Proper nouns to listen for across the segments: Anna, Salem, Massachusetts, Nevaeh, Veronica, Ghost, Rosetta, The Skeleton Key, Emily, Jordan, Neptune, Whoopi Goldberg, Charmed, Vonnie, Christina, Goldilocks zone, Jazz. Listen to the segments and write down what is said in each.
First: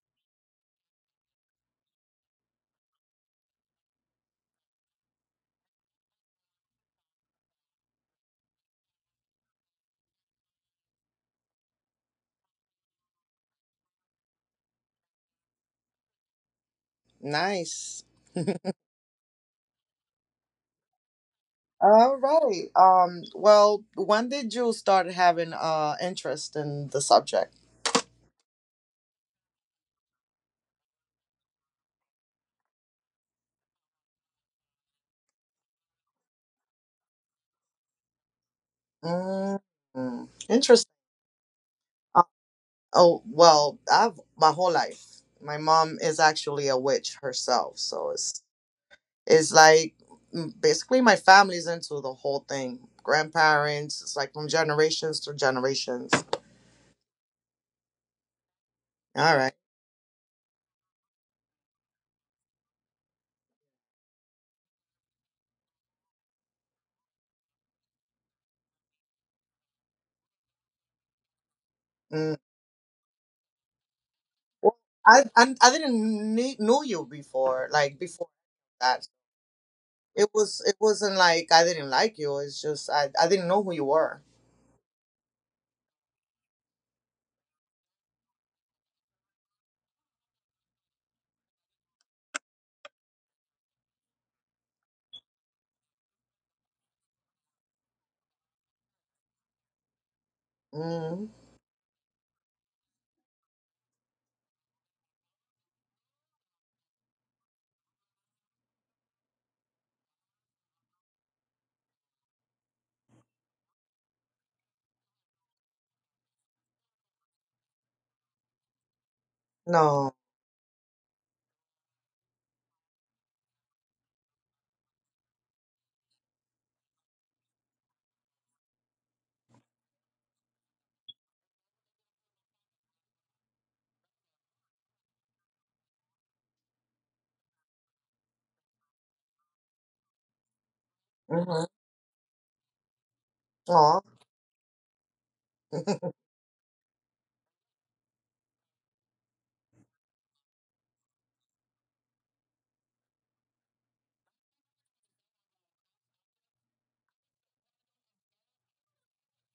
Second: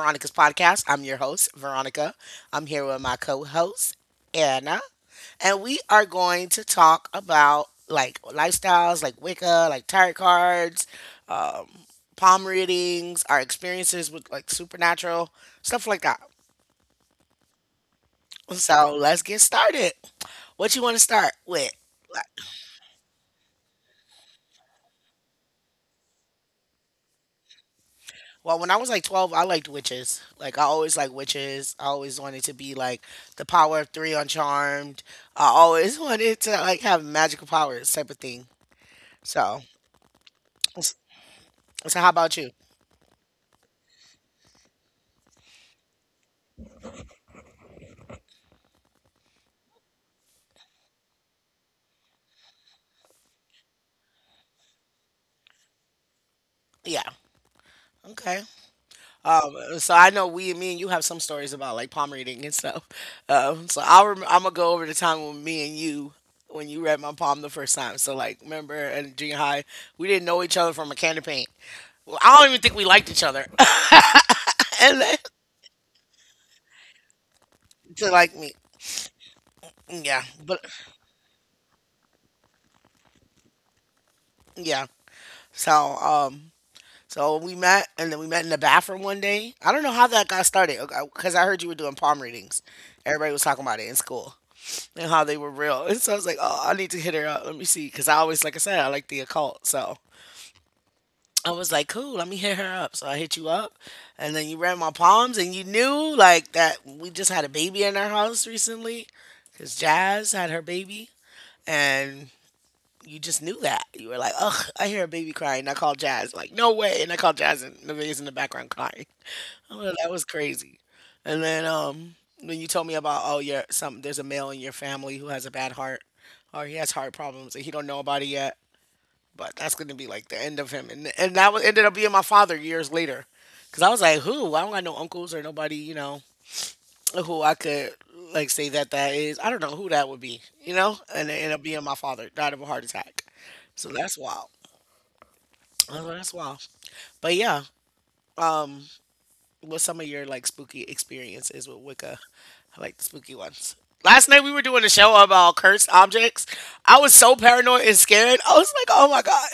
Veronica's podcast. I'm your host, Veronica. I'm here with my co host, Anna, and we are going to talk about like lifestyles, like Wicca, like tarot cards, um, palm readings, our experiences with like supernatural, stuff like that. Nice. So let's get started. What you want to start with? All right. Well, when did you start having interest in the subject? Well, when I was like 12, I liked witches. Like, I always liked witches. I always wanted to be like the power of three on Charmed. I always wanted to like have magical powers type of thing. mm So, mm. Interesting. so how Uh, about you? oh, well, I've my whole life. My mom is actually a witch herself, so it's like mm, basically my family's into the whole thing. Grandparents, it's like from generations to generations. Yeah. Okay. All right. So I know me and you have some stories about like palm reading and stuff. So I'm gonna go over the time when when you read my palm the first time. So like, remember in junior high, we didn't know each other from a can of paint. Well, Mm. I don't even think we liked each other. Well, And then I didn't kn- knew you before, like to before like me. that. Yeah, It was. but It wasn't like I didn't like you. It's just I. I didn't know who you were. yeah. So um, so we met, and then we met in the bathroom one day. I don't know how that got started, because I heard you were doing palm readings. Everybody was talking about it in school and how they were real. And so I was like, oh, I need to hit her up. Let me see, because I always, like I said, I like the occult. So Mm, I was like, cool, let me hit her up. So I hit you up, and then you read my palms, and you knew like that we just had a baby in our house recently, because Jazz had her baby, and you just knew that. You were like, ugh, I hear a baby crying. I called Jazz. Like, no way. And I called Jazz and Nevaeh's in the background crying. Oh, that no. was crazy. And then When you told me about, oh, your some there's a male in your family who has a bad heart or he has heart problems and he don't know about it yet. But that's going to be like the end of him. And that was, ended up being my father years later. Because I was like, who? I don't got no uncles or nobody, you know, who I could like say that that is. I don't know who that would be, you know, and it ended up Mm-hmm. being my father died of a heart attack. So Aw. that's wild. Oh, that's wild. But yeah, um, what's some of your like spooky experiences with Wicca? I like the spooky ones. Last night we were doing a show about cursed objects. I was so paranoid and scared. I was like, oh my god,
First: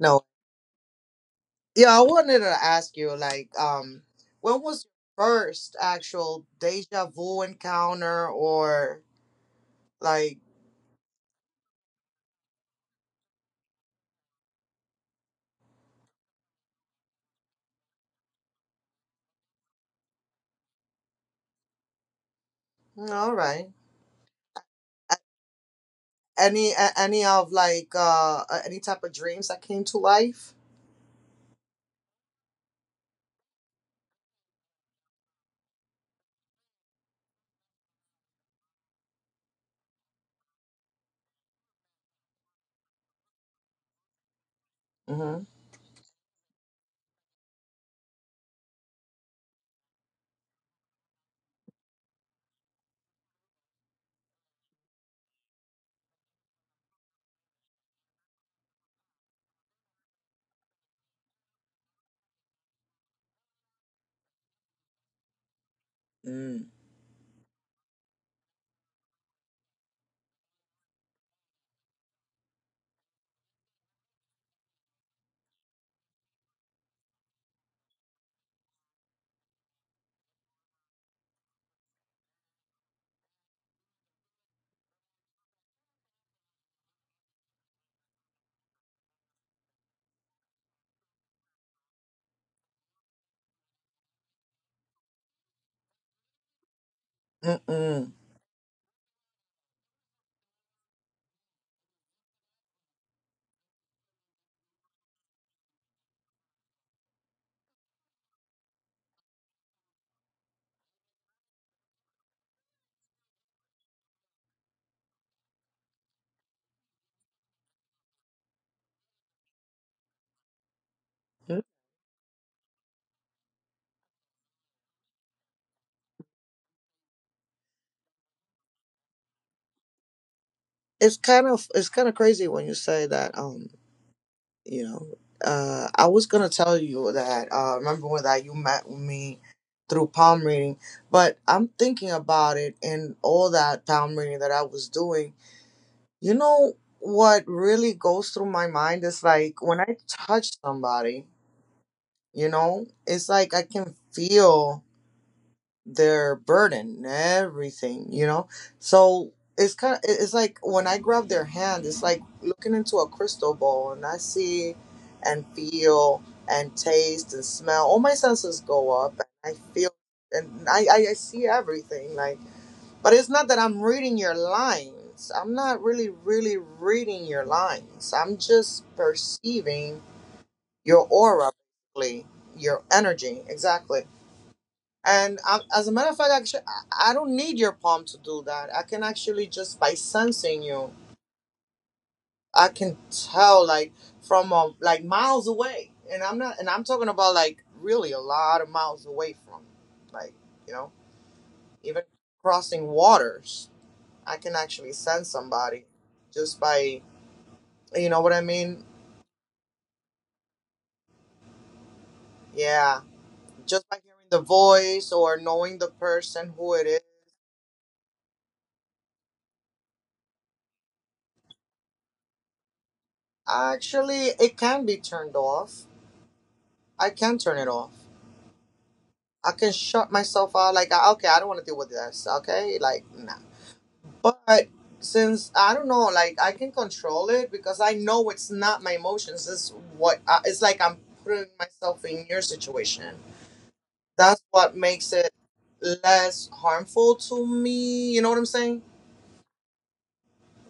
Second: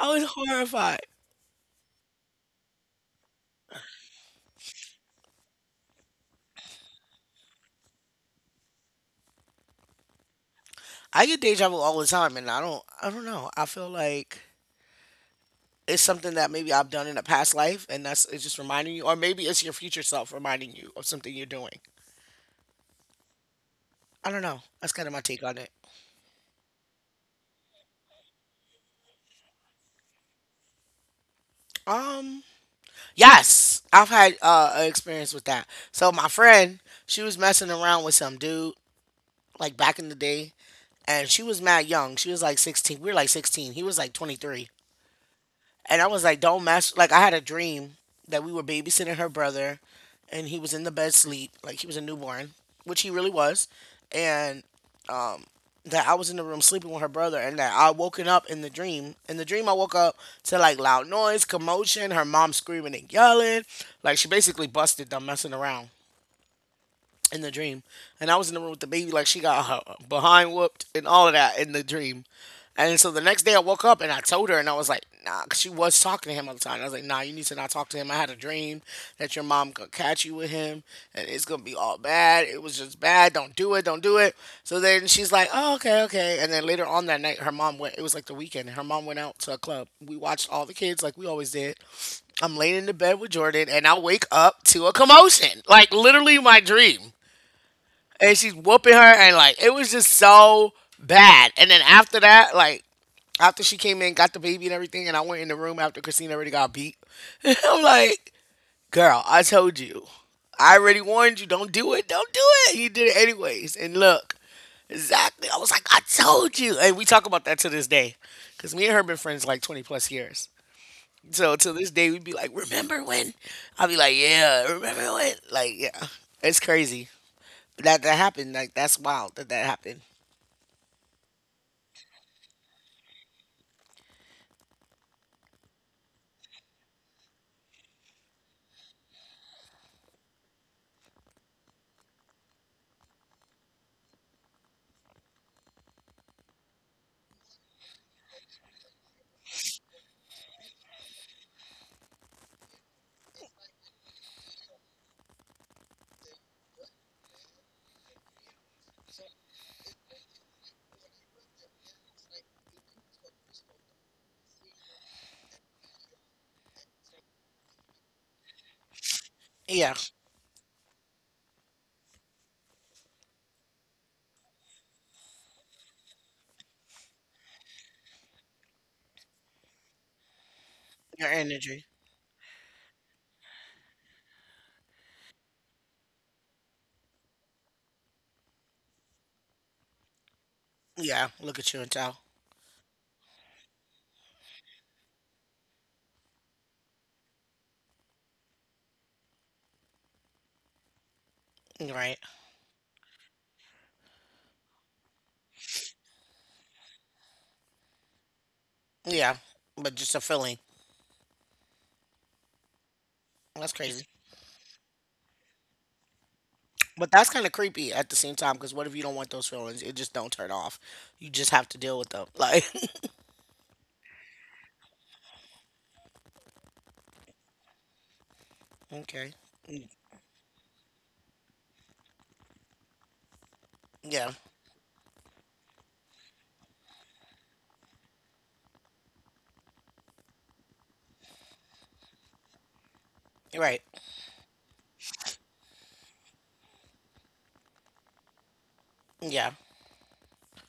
I was horrified. Yeah, I wanted to ask you, like, when was your first actual deja vu encounter, or like, I get deja vu all the time, and I don't know. I feel like it's something that maybe I've done in a past life, and that's it's just reminding you, or maybe it's your future self reminding you of something you're doing. mm, all right, I don't know. That's kind of A- my take on it. Any of like any type of dreams that came to life? Um, yes, I've had an experience with that. So my friend, she was messing around with some dude like back in the day, and she was mad young. She was like 16. We were like 16. He was like 23, Mm-hmm. and I was like, don't mess. Like I had a dream that we were babysitting her brother, and he was in the bed sleep, like he was a newborn, which he really was, and that I was in the room sleeping with her brother and that I woken up in the dream. In the dream I woke up to like loud noise, commotion, her mom screaming and yelling. Like she basically busted them messing around Mm. in the dream, and I was in the room with the baby, like she got her behind whooped and all of that in the dream. And so the next day I woke up and I told her, and I was like, nah, 'cause she was talking to him all the time. I was like, nah, you need to not talk to him. I had a dream that your mom could catch you with him, and it's gonna be all bad. It was just bad. Don't do it. Don't do it. So then she's like, oh, okay, okay. And then later on that night, her mom went, it was like the weekend, and her mom went out to a club. We watched all the kids like we always did. I'm laying in the bed with Jordan, and I wake up to a commotion, like literally my dream Mm-mm. and she's whooping her, and like it was just so bad. And then after that, like after she came in, got the baby and everything, and I went in the room after Christina already got beat. I'm like, girl, I told you, I already warned you, don't do it, don't do it. He did it anyways, and look, exactly. I was like, I told you, and we talk about that to this day, because me and her been friends like 20 plus years. So to this day, we'd be like, remember when? I'll be like, yeah, remember when? Like, yeah, it's crazy that that happened. Like that's wild that that happened. It's kind of crazy when you say that. You know, I was gonna tell you that remember when that you met me through palm reading, but I'm thinking about it, and all that palm reading that I was doing, you know, what really goes through my mind is like when I touch somebody, you know, it's like I can feel their burden and everything, you know. So it's kind of it's like when I grab their hand, it's like looking into a crystal ball, and I see and feel and taste and smell. All my senses go up, and I feel. Yeah, And I see everything, like, but it's not that I'm reading your lines. I'm not really reading your lines. I'm just perceiving your your aura energy. basically, your energy, exactly. And as a matter of fact, actually, I don't need your palm to do that. I can actually just by sensing you, Yeah, look at you and tell. I can tell, like from like miles away. And I'm not, and I'm talking about like really a lot of miles away from, like, you know, even Right. crossing waters. I can actually sense somebody just by, you know what I mean? Yeah, but just a feeling. Yeah, That's just by crazy. hearing the voice or knowing the person who it is. But that's kind of creepy at the same time because what if you don't want those feelings? It just don't turn off. You just have to deal with them. Like, Actually, it can be turned off. I can turn it off. okay. I can shut myself out. Like, okay, I don't want to deal with this. Okay, like, nah. Yeah. But since I don't know, like, I can control it because I know it's not my emotions. It's what I, it's like. I'm putting myself in your situation. You're right. That's what makes it less harmful to me. You know what I'm saying? Yeah.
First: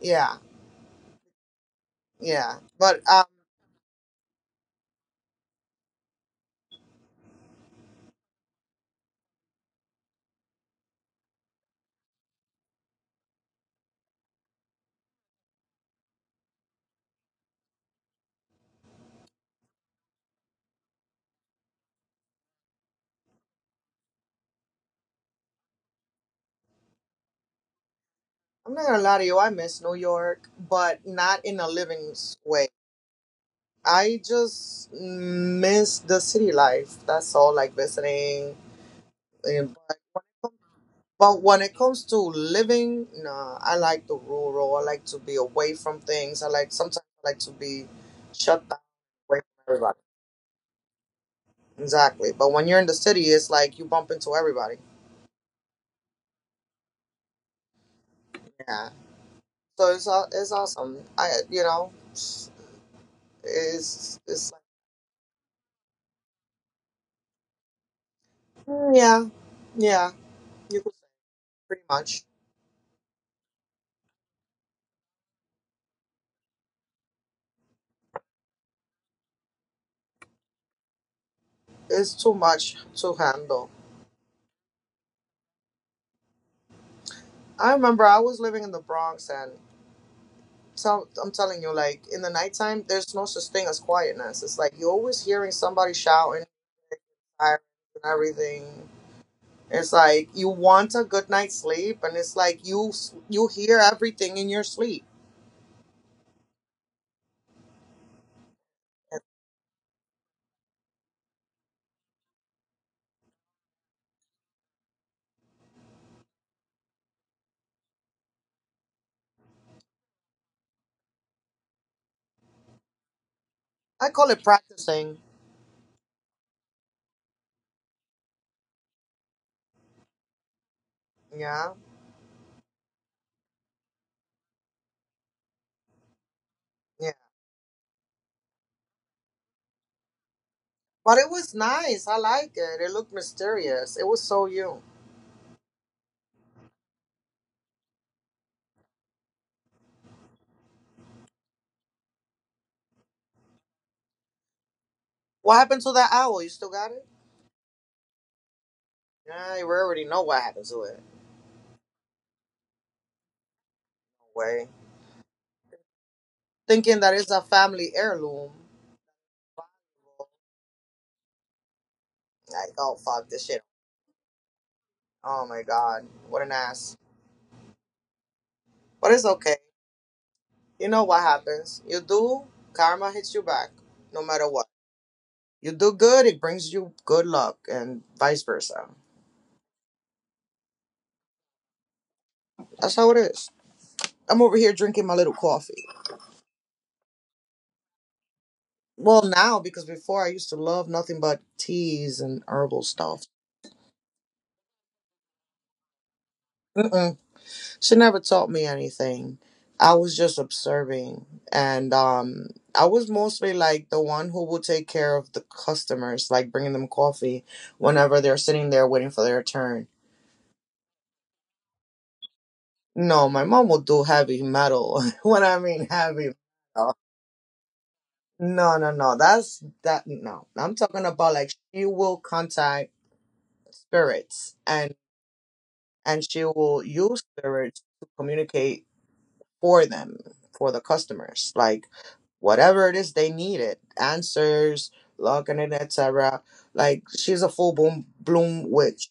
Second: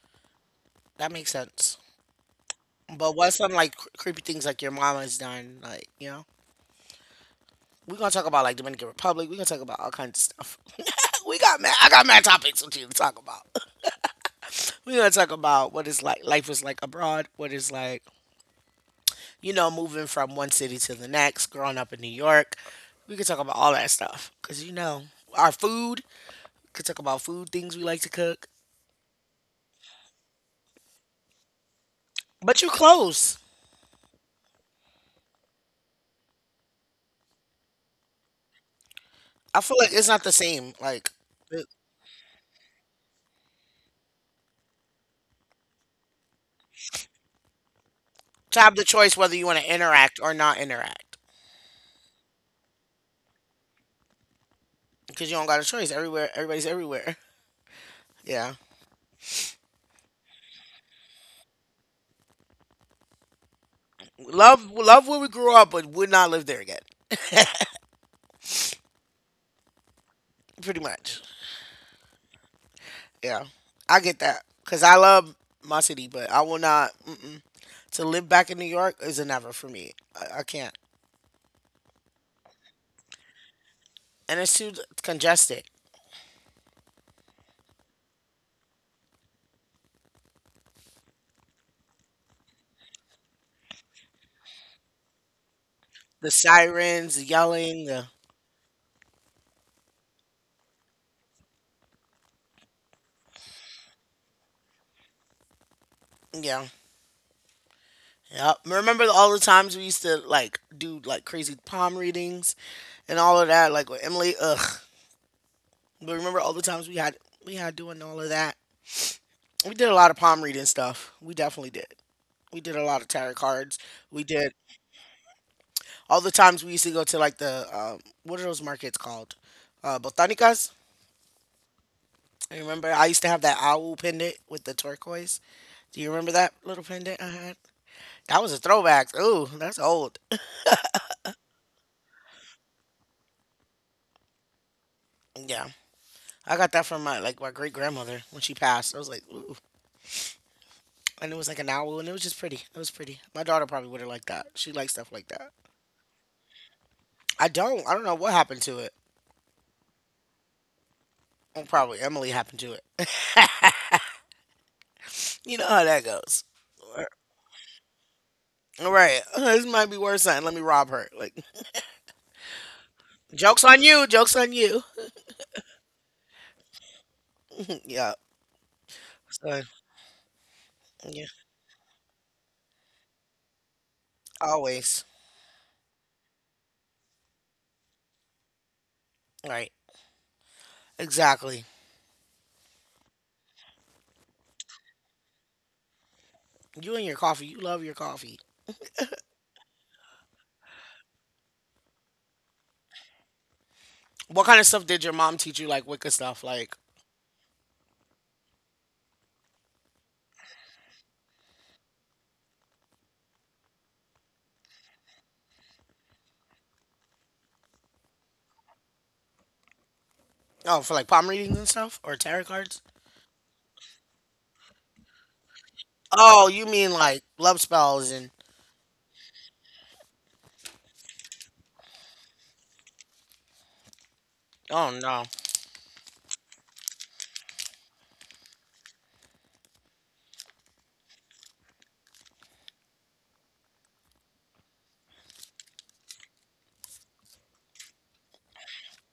Yeah, That makes sense. yeah. But But what's some like creepy things like your mama's done? Like, you know, we're gonna talk about like Dominican Republic. We're gonna talk about all kinds of stuff. We got mad. I got mad topics with you to talk about. We're gonna talk about what is like life was like abroad, what is like, you know, moving from one city to the next, growing up in New York. We could talk about all that stuff. Cause you know, our food, we could talk about food things we like to cook. I'm not gonna lie to you. I miss New York, but not in a living But way. you close. I just miss the city life. That's all. Like visiting. I feel like it's not the same. Like But when the- it comes to living, nah, I like the rural. I like to be away from things. I like sometimes I like to be to shut have down, the choice whether away you wanna from everybody. interact or not interact. Exactly. But when you're in the city, it's like you bump into everybody. Because you don't got a choice. Everywhere everybody's everywhere. Yeah. Yeah. So it's awesome. I, you know, it's it's like Love love where we grew up but would not live there again. mm, yeah, yeah. Pretty You could say much. pretty much. Yeah, I get that because I love my city, but I will not. Mm-mm. To live back in New York is a never for me. I can't, It's too much to handle. and it's too congested. I remember I was living in the Bronx. And so I'm telling you, like in the nighttime, there's no such thing as quietness. It's like you're always hearing somebody The shouting, sirens, the sirens yelling, the and everything. It's like you want a good night's sleep, and it's like you you hear everything in your sleep. yeah, yeah. Remember all the times we used to like do like crazy palm readings and all of that, like with Emily. Ugh. But remember all the times we had doing all of that. We did a lot of palm reading stuff. We definitely did. We did a lot of tarot cards. I We call it did practicing. all the times we used to go to like the what are those markets called? Botanicas. Yeah, I remember I used to have that owl pendant with the turquoise. Do you remember that little yeah. pendant I had? That was a throwback. Ooh, that's old. But it was nice. I like it. It looked mysterious. It was so you. Yeah, I got that from my like my great grandmother when she passed. I was like, ooh, and it was like an owl, and it was just pretty. It was pretty. My daughter probably would have liked that. She likes stuff like that. What happened to that owl? You still got it? I don't. I don't know what happened to it. Yeah, you already know what happened to it. Well, probably Emily happened to it. No way, You know how that goes. thinking that it's a family heirloom. All right, this might be worse than let me rob her. Like Like, oh fuck, this shit. jokes on you. Jokes on you. Oh my god, what an ass. Yeah. But it's okay. So You know what yeah, happens. You do, karma hits you back, no matter what. always You do good, it brings you good luck, and vice versa. right. Exactly. That's how it is. I'm over here drinking my little coffee. You and your coffee. You love your coffee. Well, now, because before I used to love nothing but teas and herbal stuff. What kind of stuff did your mom teach you? Like Wicca stuff. Like Mm-mm. She never taught me anything. I was just observing. And I was mostly like the one who will take care of the customers, like bringing them coffee whenever they're sitting there waiting for their turn. oh, for like palm readings and stuff, or tarot cards. No, my mom will do heavy metal. When I mean heavy Oh, you mean metal, like love spells and no, no, no, that's that. No, I'm talking about like she will contact spirits, oh no. and she will use spirits to communicate for them, for the customers. Like whatever it is they needed answers, logging in, et cetera. Like she's a full bloom witch.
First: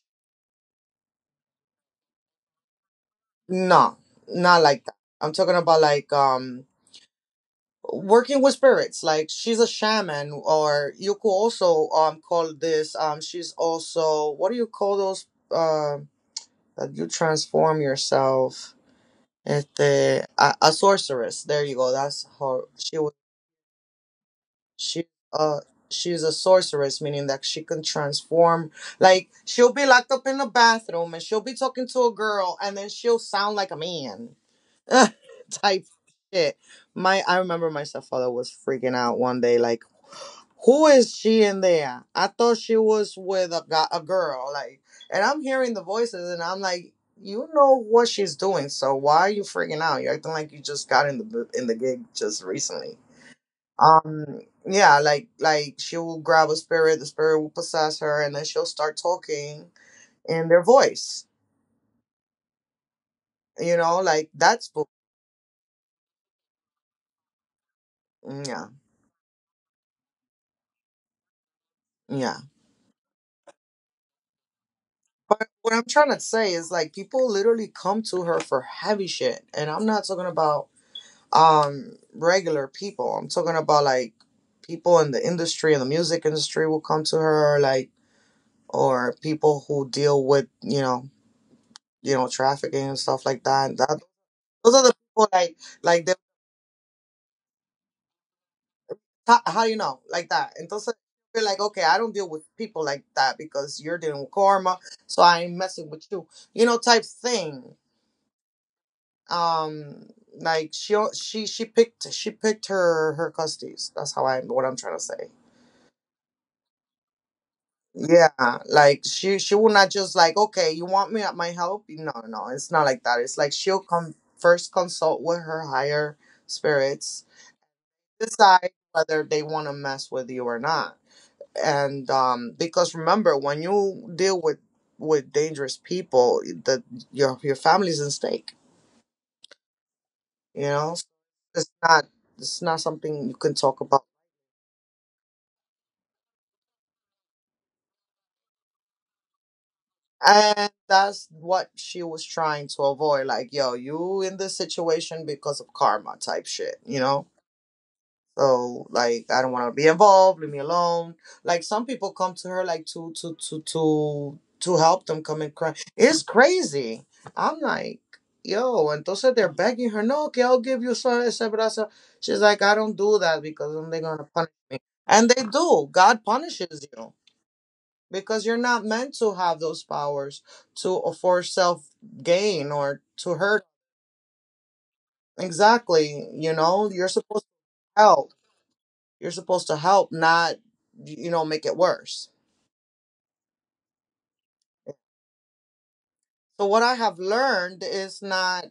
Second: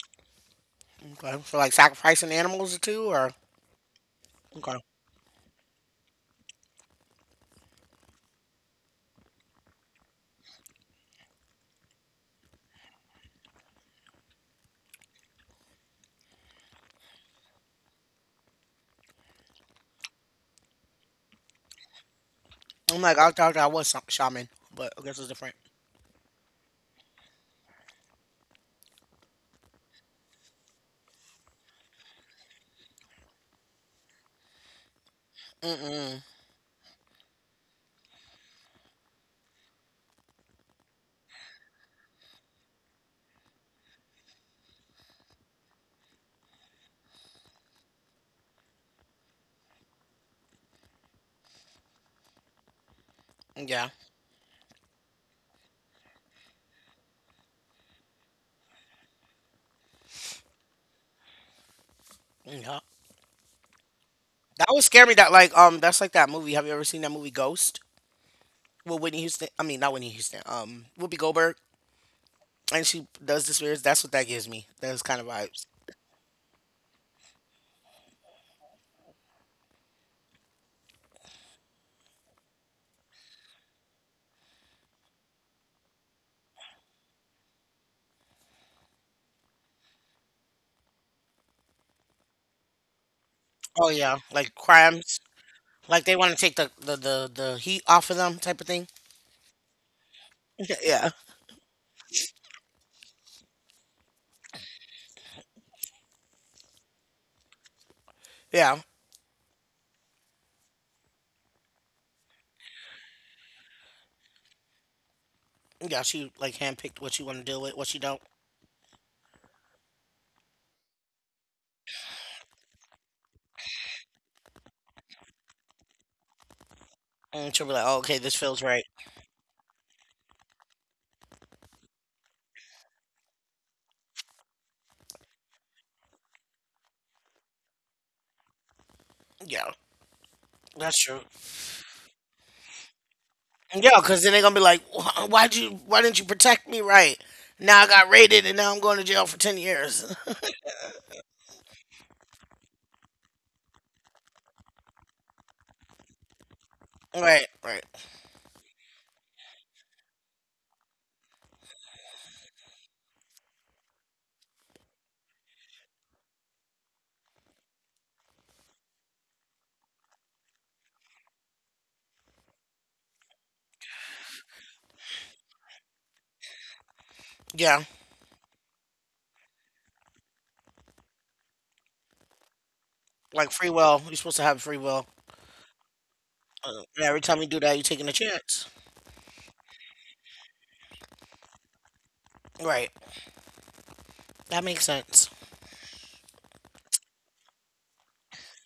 Okay, for like sacrificing animals or two, or No, not okay. like that. I'm talking about like, working with spirits. Like she's a shaman, or you could also call this, she's also what do you call those, that you transform yourself. Este, a sorceress, there you go. That's her. I'm like I thought I was some shaman, but I She guess it's different. uh she's a sorceress, meaning that she can transform. Like she'll be locked up in the bathroom and she'll be talking to a girl and then she'll sound like a man. Type Mm-mm. shit. My I remember my stepfather was freaking out one day, like, who is she in there? I thought she was with a guy, a girl, like, and I'm hearing the voices, and I'm like, you know what she's doing, so why are you freaking out? You're acting like you just got in the in the gig just recently. Yeah. um yeah, like she will grab a spirit, the spirit will possess her, and then she'll start talking in their voice, Yeah. you know, like that's That would scare me. That like that's like that movie. Have you ever seen that movie Ghost? mm, yeah, Well Whitney Houston. I mean not Whitney Houston. Whoopi Goldberg, yeah. and she does this weird. That's what that gives me. Those kind of But vibes. what I'm trying to say is like people literally come to her for heavy shit, and I'm not talking about regular people. I'm talking about like people in the industry, in the music industry, will come to her like, or people who deal with, you know, you know, trafficking and stuff like that. Oh That yeah, like those are the crimes. people, like, Like they want to take the heat off of them type of thing. how do you know? Like that. Entonces, Yeah, you're like, okay, I don't deal with people like that because you're dealing with karma, so I ain't messing with you. You know, type thing. yeah, Um, like she picked, she picked her, her custies. That's how I, what I'm trying to say. yeah. She like handpicked what she want to deal with, what she don't, Yeah, like she will not just like, okay, you want me at my help? No, no, no, it's not like that. It's like she'll come first, consult with her higher spirits, and she'll be like, oh, okay, this feels decide right. whether they want to mess with you or not. And because remember when you deal with dangerous people that your family's at stake, Yeah, you know. that's So true. it's not, it's not something you can talk Yeah, about. because then they're gonna be like, "Wh- why'd you, why didn't you protect me right? Now I got raided and now I'm going to jail for 10 years. And that's what she was trying to avoid. Like yo, you in this situation because of karma type shit, you know. right, right. Oh, like I don't want to be involved. Leave me alone. Like some people come to her like to help them, come and cry. It's crazy. I'm like, yo. Entonces they're begging her, no, que I'll give you so ese brazo. She's like, I don't do that because then they're gonna punish me. And they do. God punishes you Yeah, because you're not meant to have those powers to, for self gain or to like hurt. free will. You're supposed to have free will. Exactly. You Uh, know, you're and every supposed time you do that, you're to taking a help. chance. You're supposed to help, not, you know, make it worse. Right. That makes sense. So what I have learned is not,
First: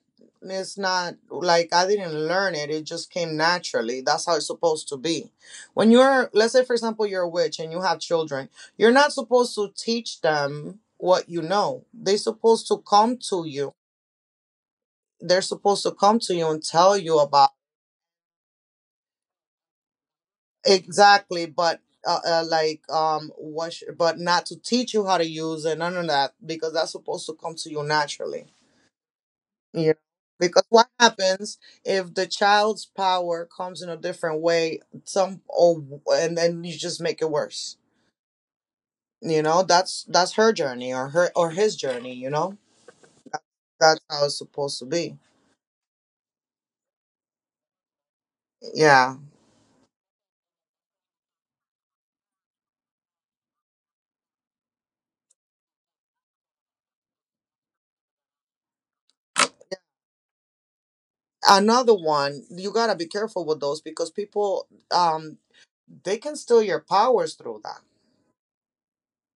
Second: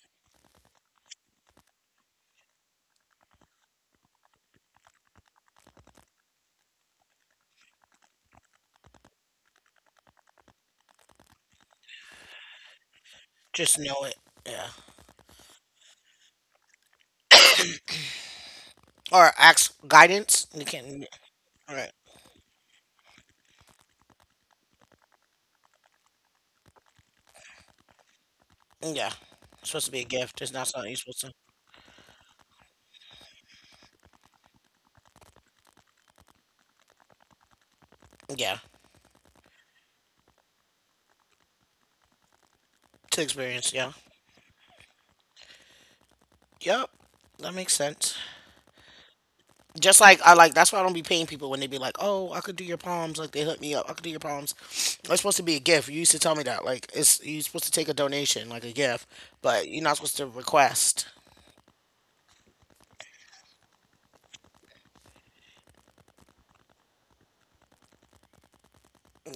it's not like I didn't learn it. It just came naturally. That's how it's supposed to be. When you're, let's say for example you're a witch and you have children, you're not supposed to teach them what you know. They're supposed to come to you. Just know it. Yeah. They're supposed to come to you and tell you about, Or ask guidance. You can't. exactly, All but right. Like what but not to teach you how to use it, none of that, because that's supposed to come to you naturally, Yeah. It's supposed you to know, be a gift. It's because not what something you're supposed to. happens if the child's power comes in a different way, some or, and then you just make it worse, Yeah. you know. That's her journey, or her or his journey, you know. To experience. Yeah. That's how it's supposed to be. Yep. That makes sense. Yeah, Just like I like. That's why I don't be paying people when they be like, "Oh, I could do your palms." Like they hook me up. I could do your palms. It's supposed to be a gift. You used to tell me that. Like it's you're supposed to take a donation, like a gift, but you're not supposed to request. another one you gotta be careful with. Those, because people um they can steal your powers through that.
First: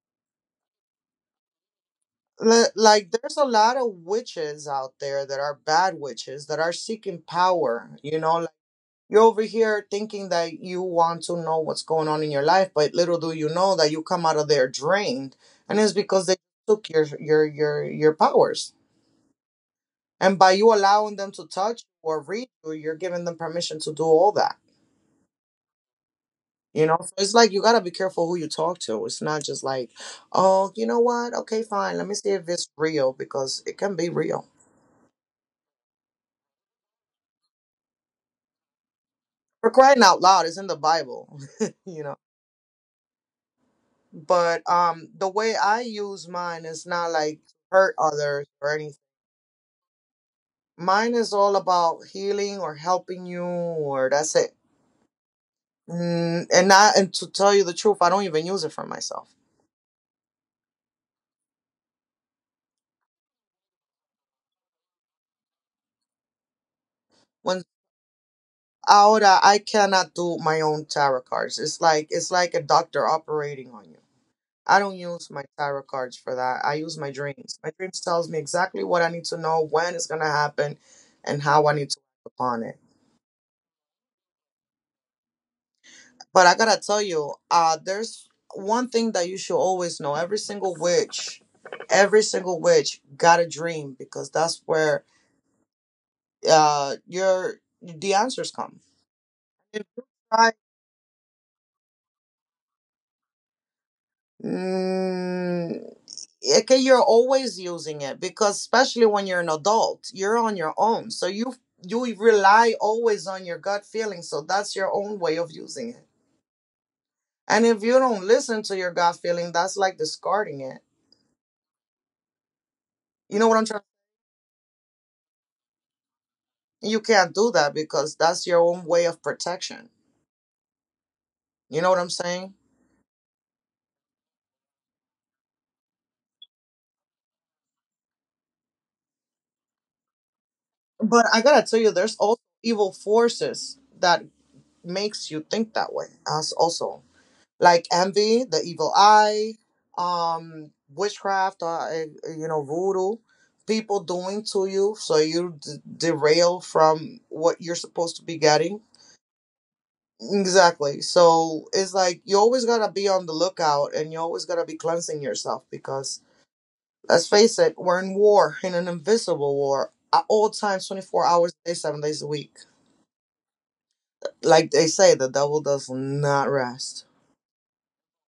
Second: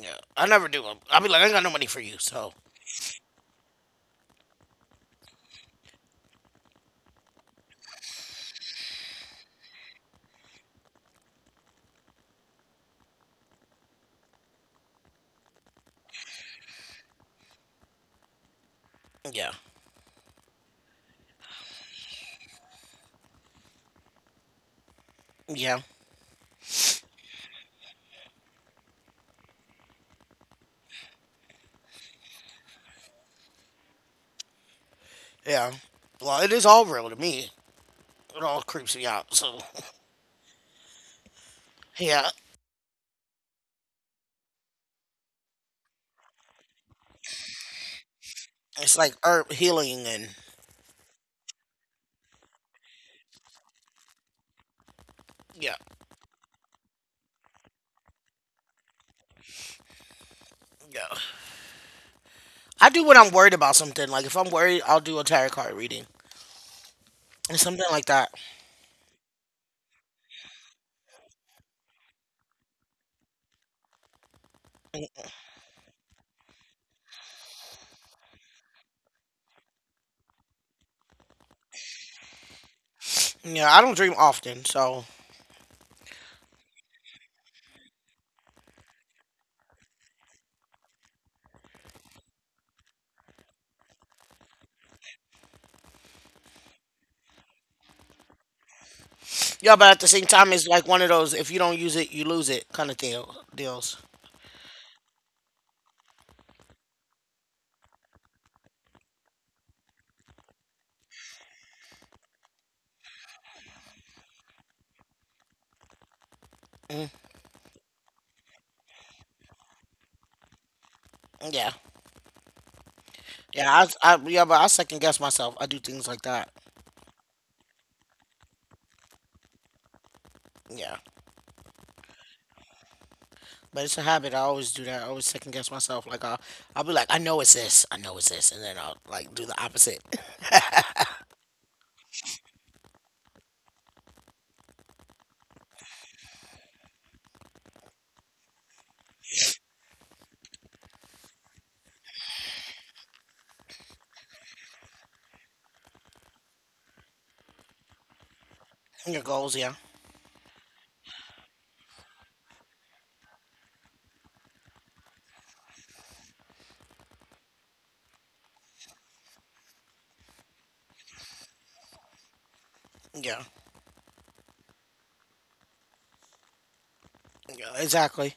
Yeah. I never do. I'll be like, I ain't got no money for you. So Like there's a lot of witches out there that are bad witches that are seeking power, you know. You're over here thinking that you want to know what's going on in your life, but little do you know that you come out of there drained, and it's because they took your your powers. yeah. And by you allowing them to touch or read you, you're giving them permission to do all that. Yeah. You know, so it's like you gotta be careful who you talk to. It's not just like, oh, you know what? Okay, fine. Let me see if it's real because it can be real. Yeah. Well, it is all real to me. It all creeps me out. So For crying out loud, it's in the Bible. you know. yeah, But the way I use mine is not like hurt others or anything. it's like herb healing and Mine is all about healing or helping you, or that's it. yeah, And not, and to tell you the truth, I don't even use it for myself. yeah. I do when I'm worried about something. Like if I'm worried, I'll do a tarot card reading and When something like that. Ahora I cannot do my own tarot cards. It's like a doctor operating on you. I don't Mm, use my tarot cards for that. I use my dreams. My dreams tells me exactly what I need to know, when it's gonna happen, and how I need to act upon it. yeah, I don't dream often, so But I gotta tell you, there's one thing that you should always know. Every single witch got a dream because that's where your the answers come. yeah. If But at you the same try, time, it's like one of those if you don't use it, you lose it kind of deals. mm, okay, you're always using it because especially when you're an adult, you're on your own, so you rely always on your gut feeling. So that's your own way of using it. Mm, And if you don't listen to your gut feeling, that's like discarding it. yeah, You know what I'm trying. yeah. I yeah, but I second guess myself. I do things like that. You can't do that because that's your own way of protection. Yeah. You know what I'm saying? But it's a habit. I always do that. I always second guess myself. Like I'll be like, I know it's this. I know it's this, and then I'll like do the opposite. But I gotta tell you, there's also evil forces that makes you think that way. As also like envy, the evil eye, witchcraft, voodoo, people doing to you so you derail from what you're supposed to be getting. Your goals, yeah, Exactly. So it's like you always gotta be on the lookout, and you always gotta be cleansing yourself, because let's face it, we're in war, in an invisible war, at all times, 24 hours a day, 7 days a week. yeah, Like they say, the devil does not rest. yeah. Exactly.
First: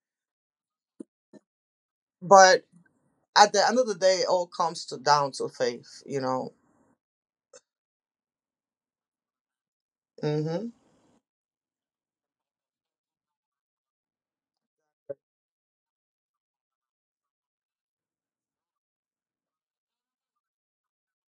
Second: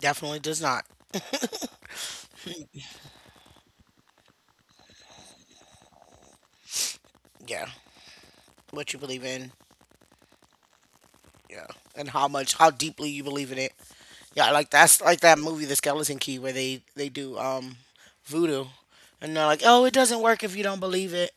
Definitely does not. But at the end of the day, it all comes to down to faith. Yeah. What you believe in. Mm-hmm. Yeah. And how deeply you believe in it. Yeah. Like that's like that movie, The Skeleton Key, where they do voodoo, and they're like, oh, it doesn't work if you don't believe it.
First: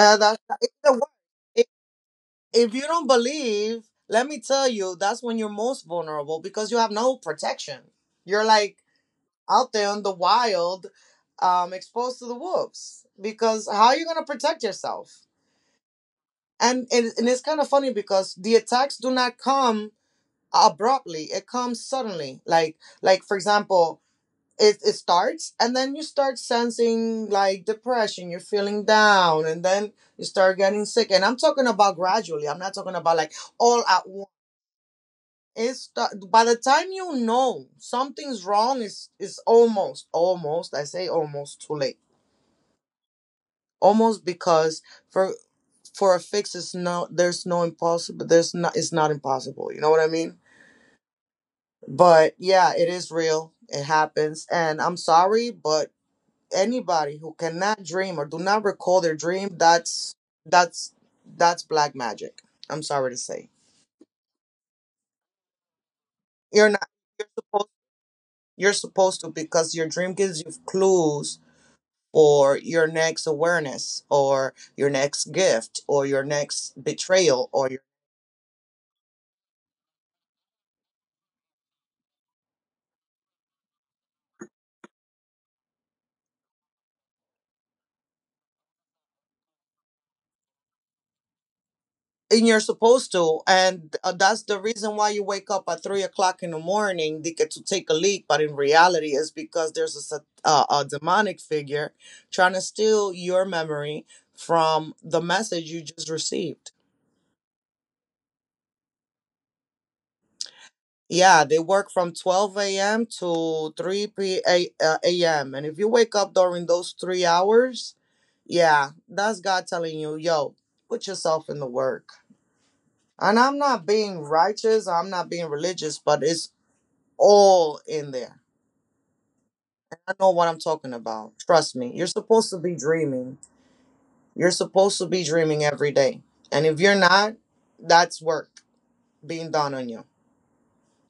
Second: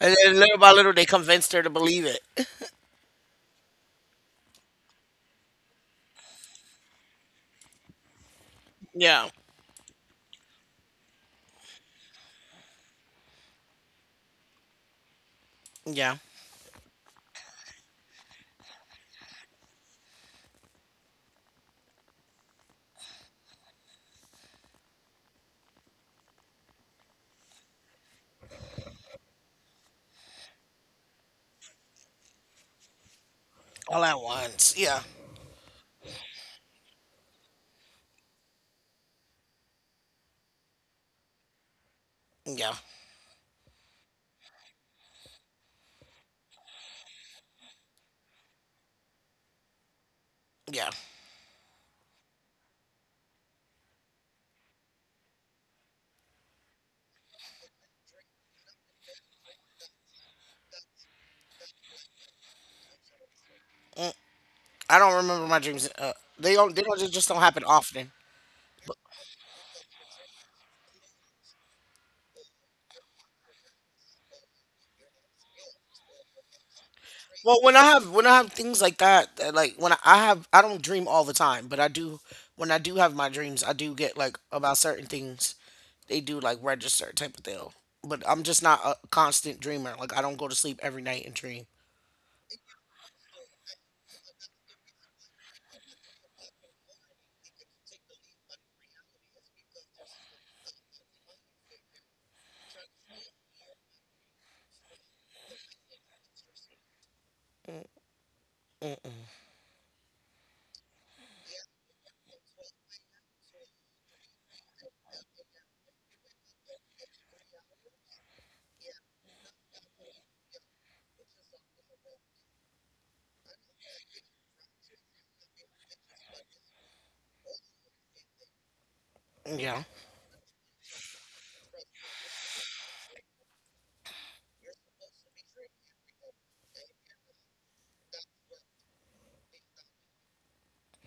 And then that's, little by it's little, the word. they convinced her if to believe it. if you don't believe, let me tell you, that's when you're most vulnerable because you have no protection. You're like Yeah. out there in the wild, exposed to the wolves. Because how are you going to protect yourself? Yeah. And it's kind of funny, because the attacks do not come abruptly, it comes suddenly, like for example, it starts, and then you start sensing like depression, you're feeling down, and then you start getting sick. And I'm talking about gradually, I'm not talking about like all All at at once. once. Yeah. It's start. By the time you know something's wrong, is almost, I say almost too late, Yeah. almost, because for a fix, it's no— there's no impossible. There's not— it's not impossible. You know what I mean? Yeah. But yeah, it is real, it happens, and I'm sorry, but anybody who cannot dream or do not recall their dream, that's that's that's black magic, I'm sorry to say. Mm, I don't remember my dreams. You're not— They don't just, you're just don't supposed happen often. you're supposed to, because your dream gives you clues, or your next awareness, or your next gift, or your next betrayal, Well, or— when I have things like that, like when I have, I don't dream all the time, but I do. When I do have my dreams, I do get like about certain things. They do like register type of thing. But I'm just not a constant dreamer. Like I don't go to sleep every night and dream. and you're supposed to. And that's the reason why you wake up at 3 o'clock in the morning to get to take a leak, but in reality, it's because there's a demonic figure trying to steal your memory from the message you just received. Mm, Yeah, they work from 12 a.m to 3 a.m, and if you wake up during those 3 hours, yeah, that's God telling you, yo, put yourself in the work. And I'm not being righteous, I'm not being religious, but it's all in there. yeah. I know what I'm talking about. Trust me. You're supposed to be dreaming. You're supposed to be dreaming every day. And if you're not, that's work being done on you,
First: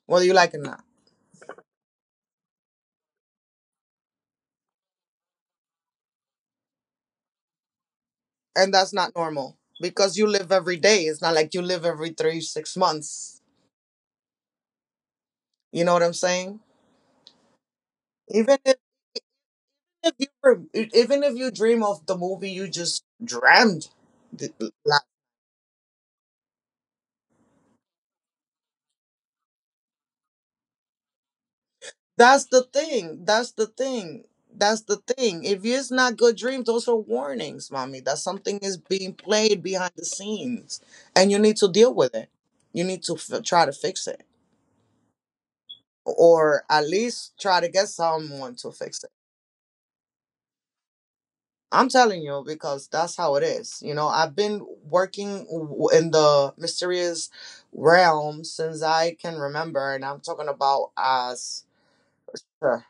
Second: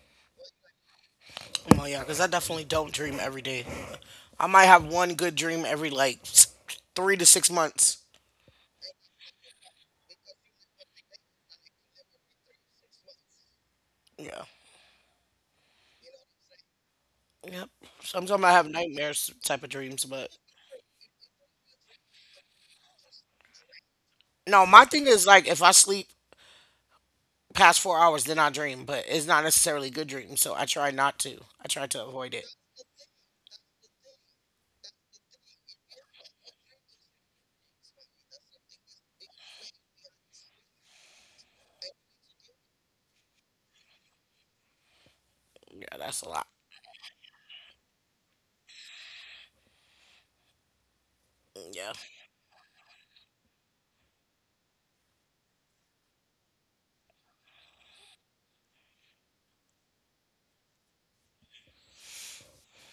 whether you like it or not. Well, yeah, because I definitely don't dream every day. I might have one good dream every like 3 to 6 months. And that's not normal, because you live every day. It's not like you live every three, 6 months. Yeah. You know what I'm saying? Yep. Sometimes I Even have if— nightmares type of dreams, if you but even if you dream of the movie you just dreamed. th- no, my thing is like if I sleep past 4 hours, then I dream, but it's not necessarily good dreams, so I try not to. I try to avoid That's it. the thing. That's the thing. That's the thing. If it's not good dreams, those are warnings, mommy, that something is being played behind the scenes, and you need to deal with it. You need to try to fix it, Yeah, that's a lot. or at least try to get someone to fix it. Yeah, I'm telling you because that's how it is. You know, I've been working in the mysterious realm since I can remember, and I'm talking about as— huh,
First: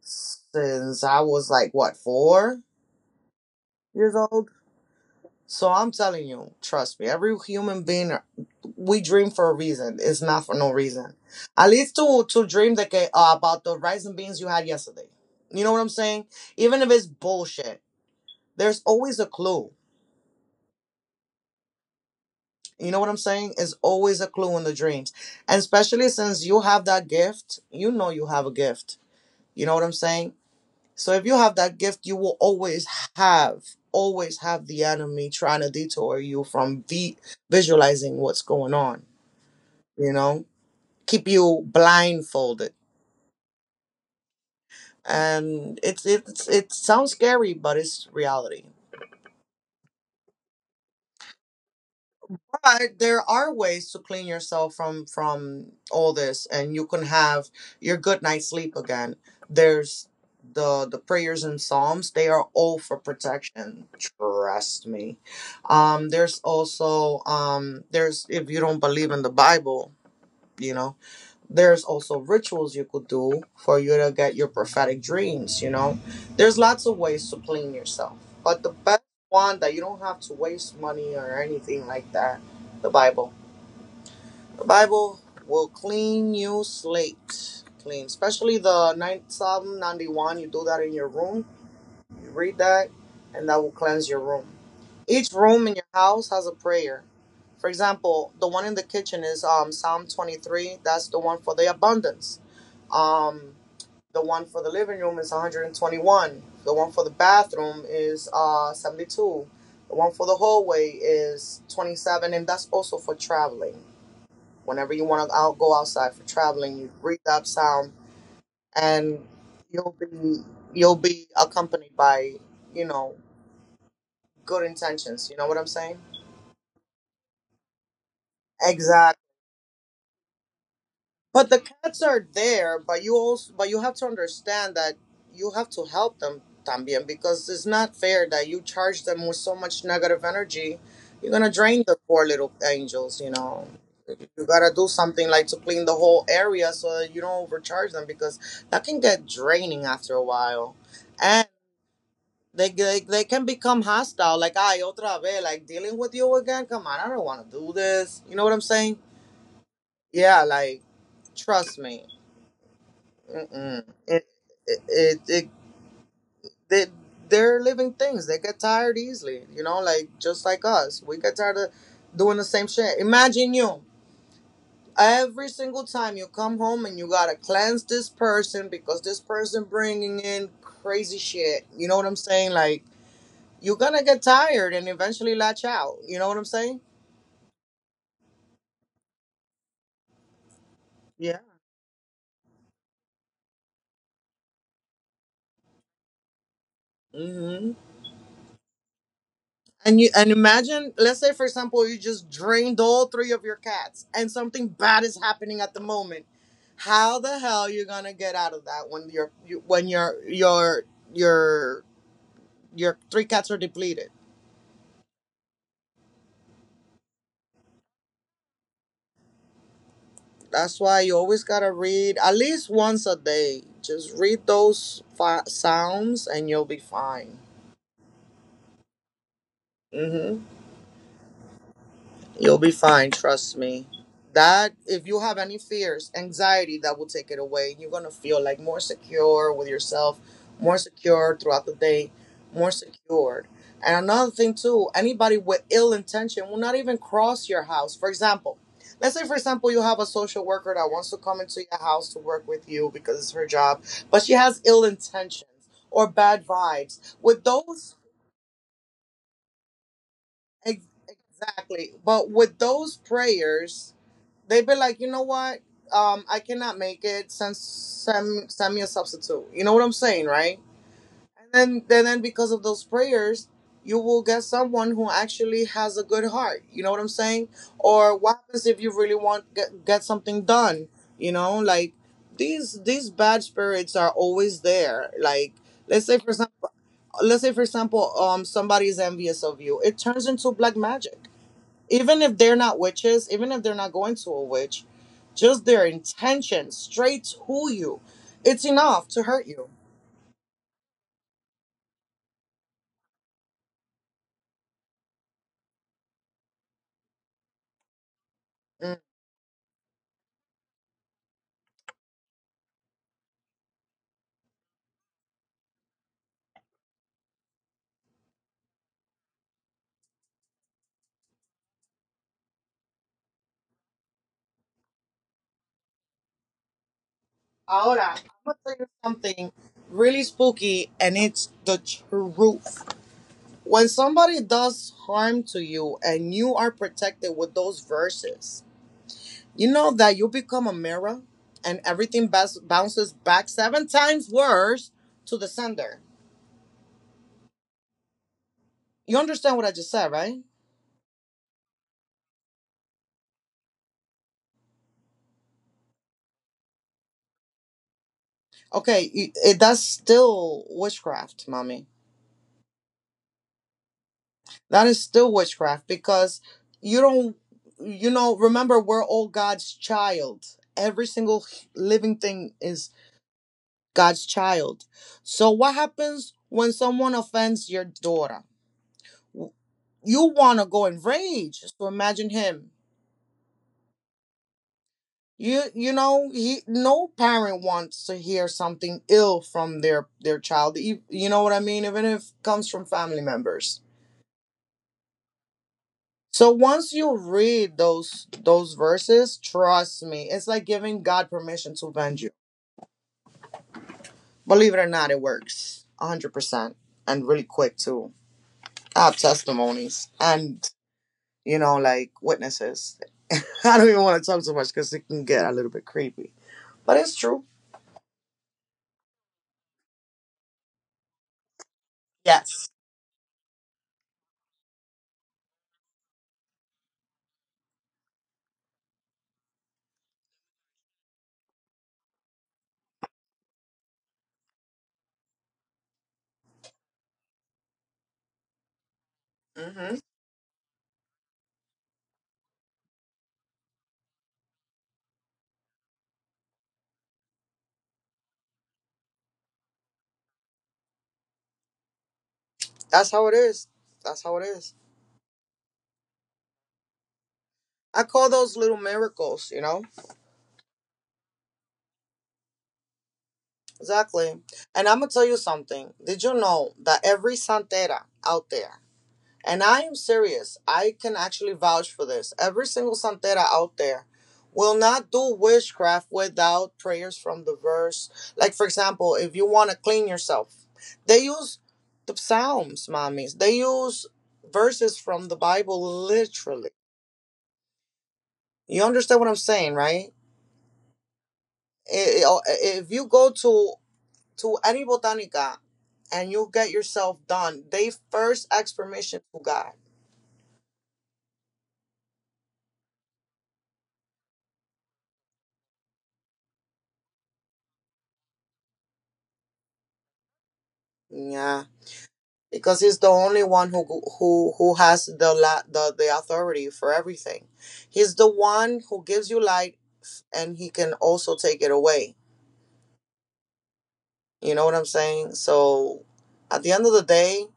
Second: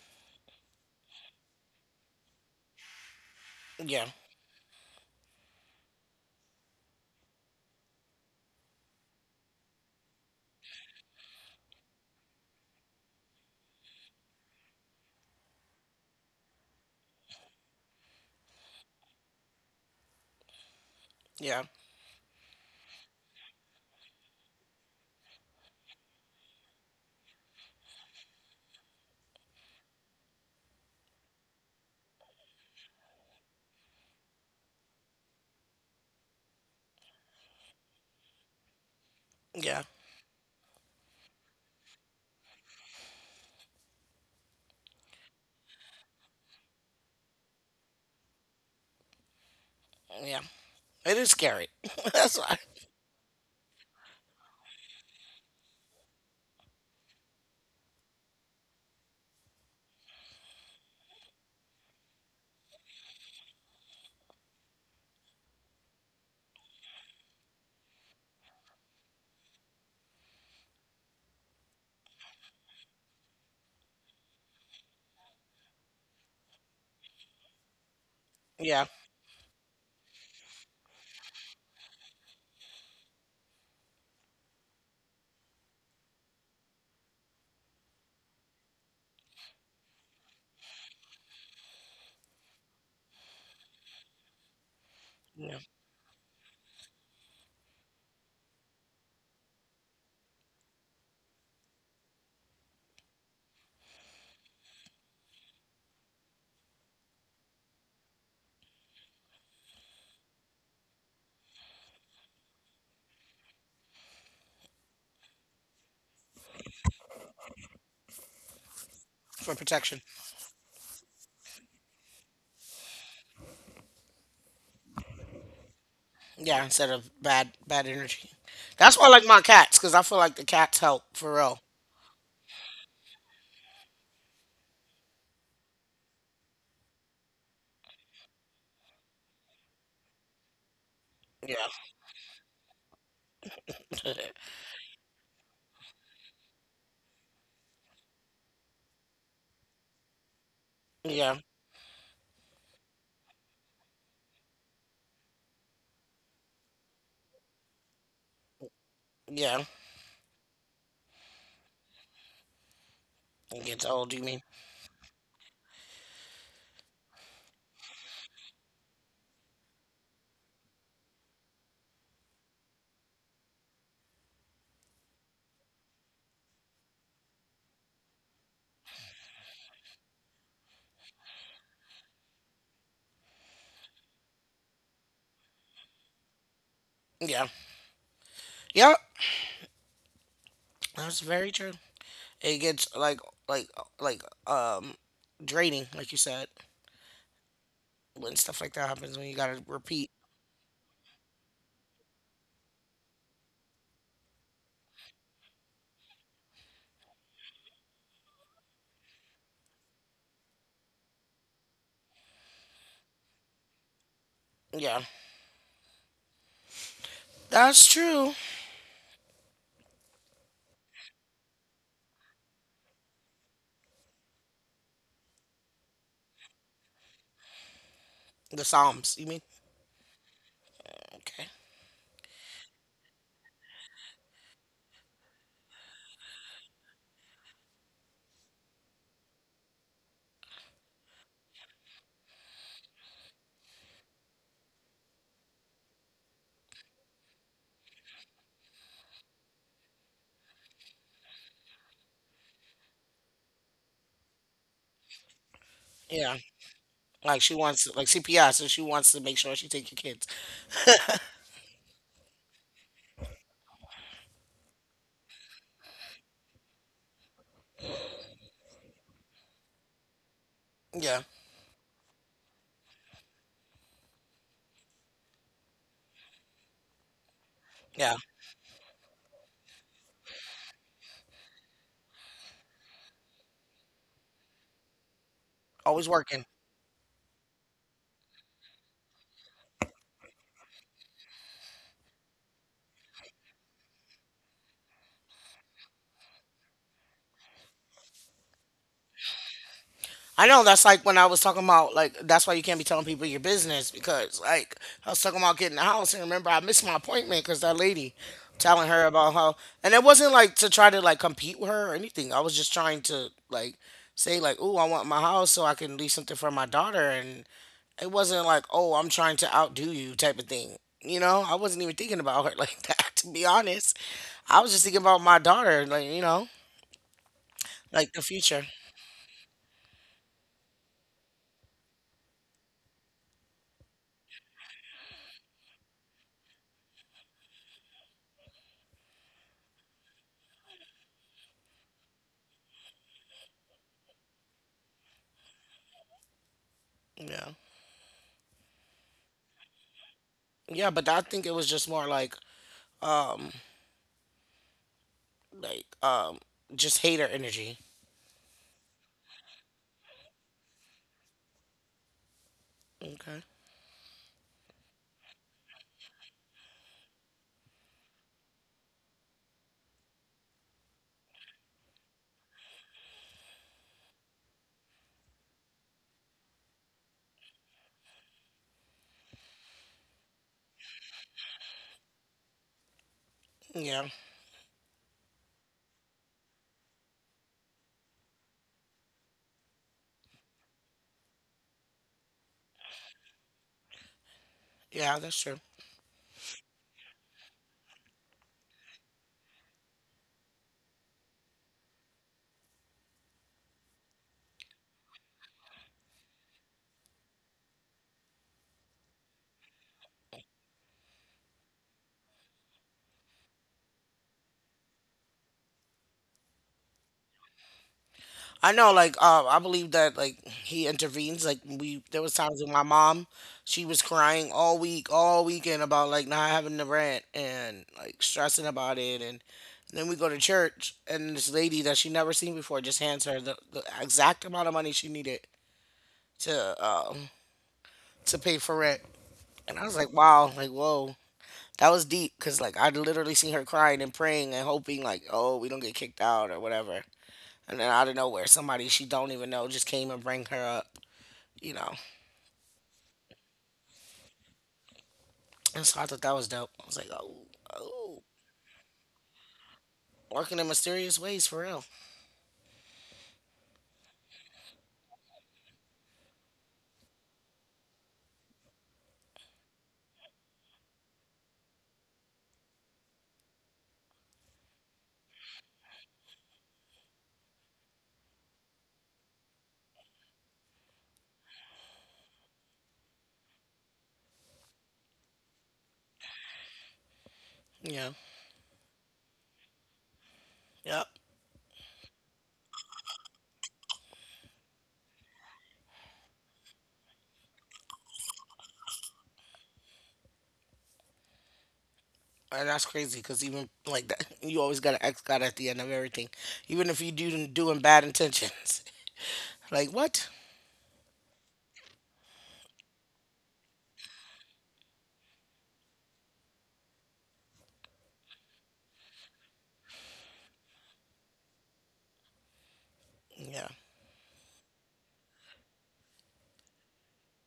since I was like, what, four yeah, years old? So I'm telling you, trust me, every human being, we dream for a reason. It's not for no reason. At least to dream that about the rice and beans you had yesterday. You know what I'm saying? Even if it's bullshit, there's always a clue. yeah, You know what I'm saying? It's always a clue in the dreams, and especially since you have that gift, you know you have a gift. You know what I'm saying? So if you have that gift, you will always have, the enemy trying to detour you from the visualizing what's going on. yeah, you know Keep you blindfolded. And it sounds scary, but it's reality. yeah. It is scary. That's why. But there are ways to clean yourself from all this, and you can have your good night's sleep again. There's the prayers and psalms, they are all for protection, trust me. There's also— there's— if you don't believe in the Bible, you know there's also rituals you could do for you to get your prophetic dreams. There's lots of ways to clean yourself, but the Yeah, best one that you don't have to waste money or anything like that— the bible the bible will clean you slate clean, especially the ninth psalm 91. You do that in your room, you read that, and that will cleanse your room. Each yeah, room in your house has a prayer. For example, the one in the kitchen is psalm 23, that's the one for the abundance. um the one for the living room is 121. The one for the bathroom is 72. The one for the hallway is 27, and that's also for traveling. Whenever you want to out go outside for traveling, you breathe that sound, and for you'll protection. be you'll be accompanied by you know good intentions. You know what I'm saying? Yeah, instead of bad bad energy. That's why I Exactly. like my cats, cause I feel like the cats help for But the real. cats are there, but you also but you have to understand that you have to help them también, because it's not fair that you charge them with so much negative energy. You're gonna Yeah, drain the poor little angels, you know. You gotta do something like to clean the whole area so that you don't overcharge them, because that can get draining after a while. yeah, And they can become hostile, like, ay, otra vez, like dealing with you again? Come on, I don't wanna do this. You know what I'm saying? yeah. Yeah, like, trust me. It Mm-mm. gets old. You mean? it, it, it, they, they're living things. They get tired easily, like just like us. We get tired of doing the same shit. Imagine you. Every single time you come home and you gotta cleanse this person because this person bringing in crazy shit. You know what I'm saying? Like you're gonna get tired and eventually latch out. You know what I'm saying? Yeah, yep. That's Yeah. very true. It gets like like um draining like you said Hmm. when stuff like that happens when you gotta And you repeat. and imagine, let's say for example, you just drained all three of your cats, and something bad is happening at the moment. How the hell you gonna get out of that when your you, when your your your your three cats are depleted? Yeah, that's true. That's why you always gotta read at least once a day. Just read those sounds, and you'll be fine. The psalms you mean. Hmm. Okay. You'll be fine, trust me. That if you have any fears, anxiety, that will take it away. You're gonna feel like more secure with yourself, more secure throughout the day, more secured. And another thing too, anybody with ill intention will not even cross your house. For example, let's say for example you have a social worker that wants to come into your house to work with you because it's her job, but she has ill intentions or Yeah, bad vibes. With like she wants those— like CPS and she wants to make sure she take your kids. Exactly, but with those prayers they'd be like, you know what? I cannot make it. Send me a substitute. You know what I'm saying, right? Yeah. And then because of those prayers, you will get someone who actually has a good heart. You know what I'm saying? Yeah, Or what happens if you really want get something done? You know, like these bad spirits are always there. Like let's always say for working. example, let's say for example, somebody is envious of you. It turns into black magic even if they're not witches, even if they're not going to a witch, just their intention straight to you, it's enough to hurt you. I know that's like when I was talking about like that's why you can't be telling people your business because like I was talking about getting the house and remember I missed my appointment because that lady telling Mm. her about how. And it wasn't like to try to like compete with her or anything. I was just trying to like say like, oh, I want my house so I can leave something for my daughter. And it wasn't like, oh, I'm trying to outdo you type of thing. You know, I wasn't even thinking about her like that to be honest. I was just thinking about my daughter, like Ahora, like the I'm gonna future. tell you something really spooky, and it's the truth. When somebody does harm to you and you are protected with those verses, you know that you become a mirror and everything bounces back seven times worse to the sender. Yeah. You understand what I just said, right? Yeah, but I think it was just more um like just hater energy. Okay, that's still witchcraft, mommy. Okay. That is still witchcraft because you don't, you know, remember, we're all God's child. Every single living thing is God's child. So, what happens when someone offends your daughter? You want to go in rage. So, imagine him. Yeah. You know, he, no parent wants to hear something ill from their child. You know what I mean. Even if it comes from family members. Yeah, that's true. So once you read those verses, trust me, it's like giving God permission to avenge you. Believe it or not, it works 100% and really quick too. I have testimonies and, you know, like witnesses. I don't even want to talk so much because it can get a little bit creepy, but it's true. I know like I believe that like he intervenes. Like we there was times Yes. with my mom, she was crying all week, all weekend about like not having the rent and like stressing about it. And then we go to church and this lady that she never seen before just hands her the exact amount of money she needed to um to pay for rent. And I hmm was like, wow, like whoa. That was deep because like I'd literally seen her crying and praying and hoping like, oh, we don't get kicked out or whatever. And then out of nowhere, somebody she don't even know just came and bring her up, you know. that's how it is. That's how it is. And so I thought that was dope. I was like, I oh, call those little miracles, you know? working in mysterious ways for real. Exactly. And I'm going to tell you something. Did you know that every Santera out there, and I am serious, I can actually vouch for this. Every single santera out there will not do witchcraft without prayers from the verse. Like, for example, if you want to clean yourself, they use the Psalms, mommies. They use verses from the Bible literally. Yeah, You understand what I'm saying, right? yep. If you go to any botanica and you get yourself done, they first ask permission to God. And that's crazy because even like that, you always got an ex God at the end of everything, even if you do doing bad intentions. Like what? Yeah, because he's the only one who has the authority for everything. He's the one who gives you light and he can also take it away. Yeah, You know what I'm saying? So at the end of the day,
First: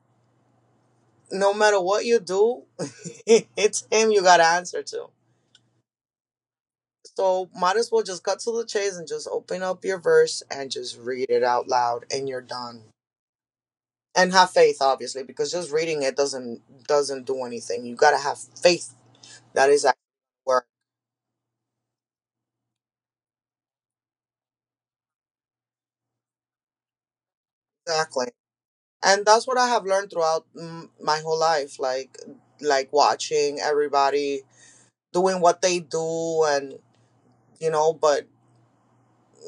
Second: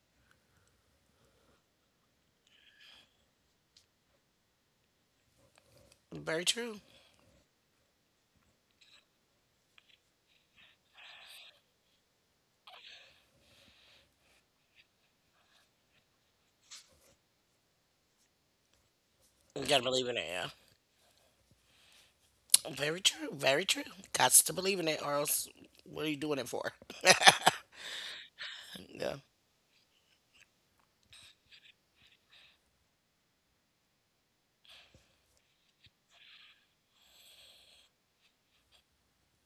no matter what you do, it's him you got to answer to. very true. So might as well just cut to the chase and just open up your verse and just read it out loud and you're done. And have faith, obviously, because just reading it doesn't do anything. You got to have faith You that gotta is actually believe in it. Yeah. working. Very true. Very true. Got to believe in it, or else what are you doing it for? Exactly. Yeah. And that's what I have learned throughout my whole life, like watching everybody doing what they do and, you know, but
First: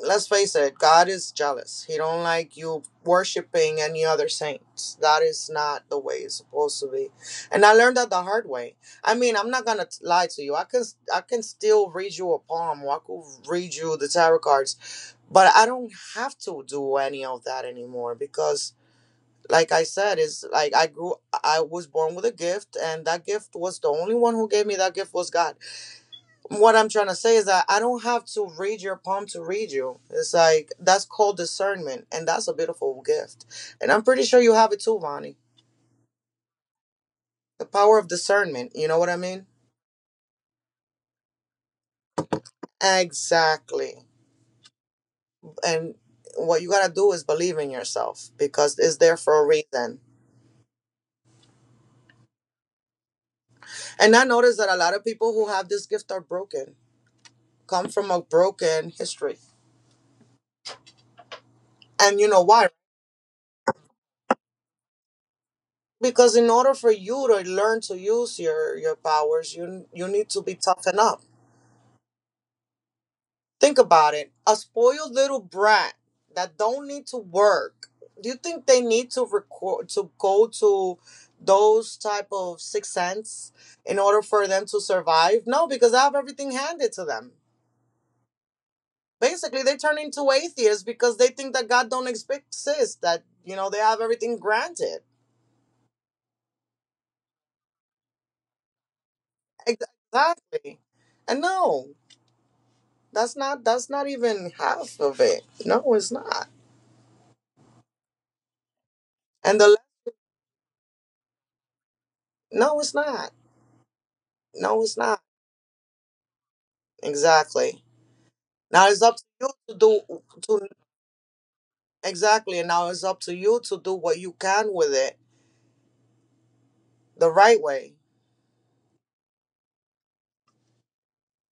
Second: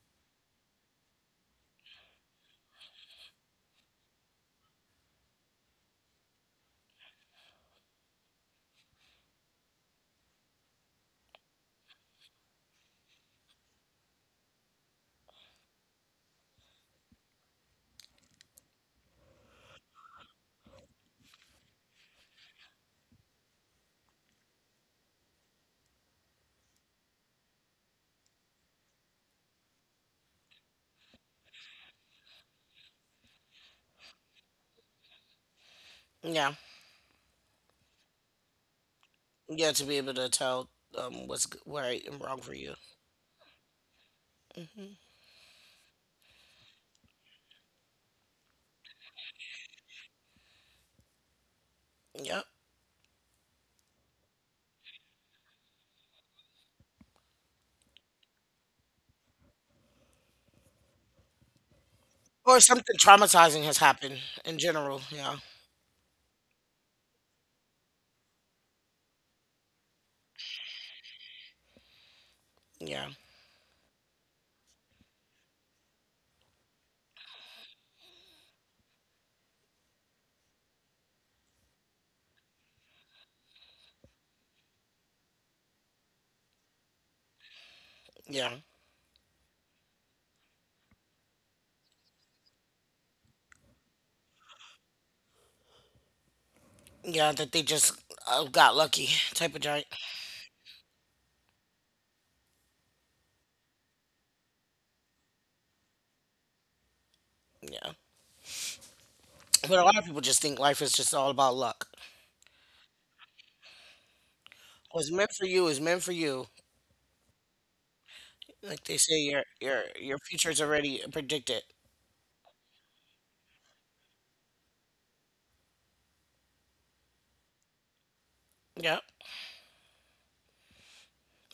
let's face it, God is jealous. He don't like you worshiping any other saints. That is not the way it's supposed to be. And I learned that the hard way. I mean, I'm not going to lie to you. I can still read you a palm or I could read you the tarot cards, but I don't have to do any of that anymore because, like I said, is like I grew, I was born with a gift, and that gift, was the only one who gave me that gift was God. What I'm trying to say is that I don't have to read your palm to read you. It's like, that's called discernment, and that's a beautiful gift. And I'm pretty sure you have it too, Vonnie. Yeah. The power of discernment. You know what I mean? Yeah. To be able to tell what's right and wrong for you. Exactly. Hmm. And what you gotta do is believe in yourself because it's there for a reason. Yep. And I notice that a lot of people who have this gift are broken, come from a broken history. And you know Or why? something traumatizing has happened in general. Yeah. Because in order for you to learn to use your powers, you need to be toughened up. Yeah. Think about it, a spoiled little brat that don't need to work, do you think they need to record to go to those type of six cents in order for them to survive? No, because I have everything handed to them. Yeah. Basically, they turn into atheists because they think that God don't exist, that, you know, they have everything granted. Yeah. That they just got lucky type of giant. Ex- exactly. And no, that's not even half of it. No, it's not. Yeah. And the But le- a lot of people just think life is just all about luck. no, it's not. No, it's What's not. meant for you is meant for you. Exactly. Like Now they it's up say, to your you to your do your future is to already predicted. Exactly. And now it's up to you to do what you can with it the right way. Yeah.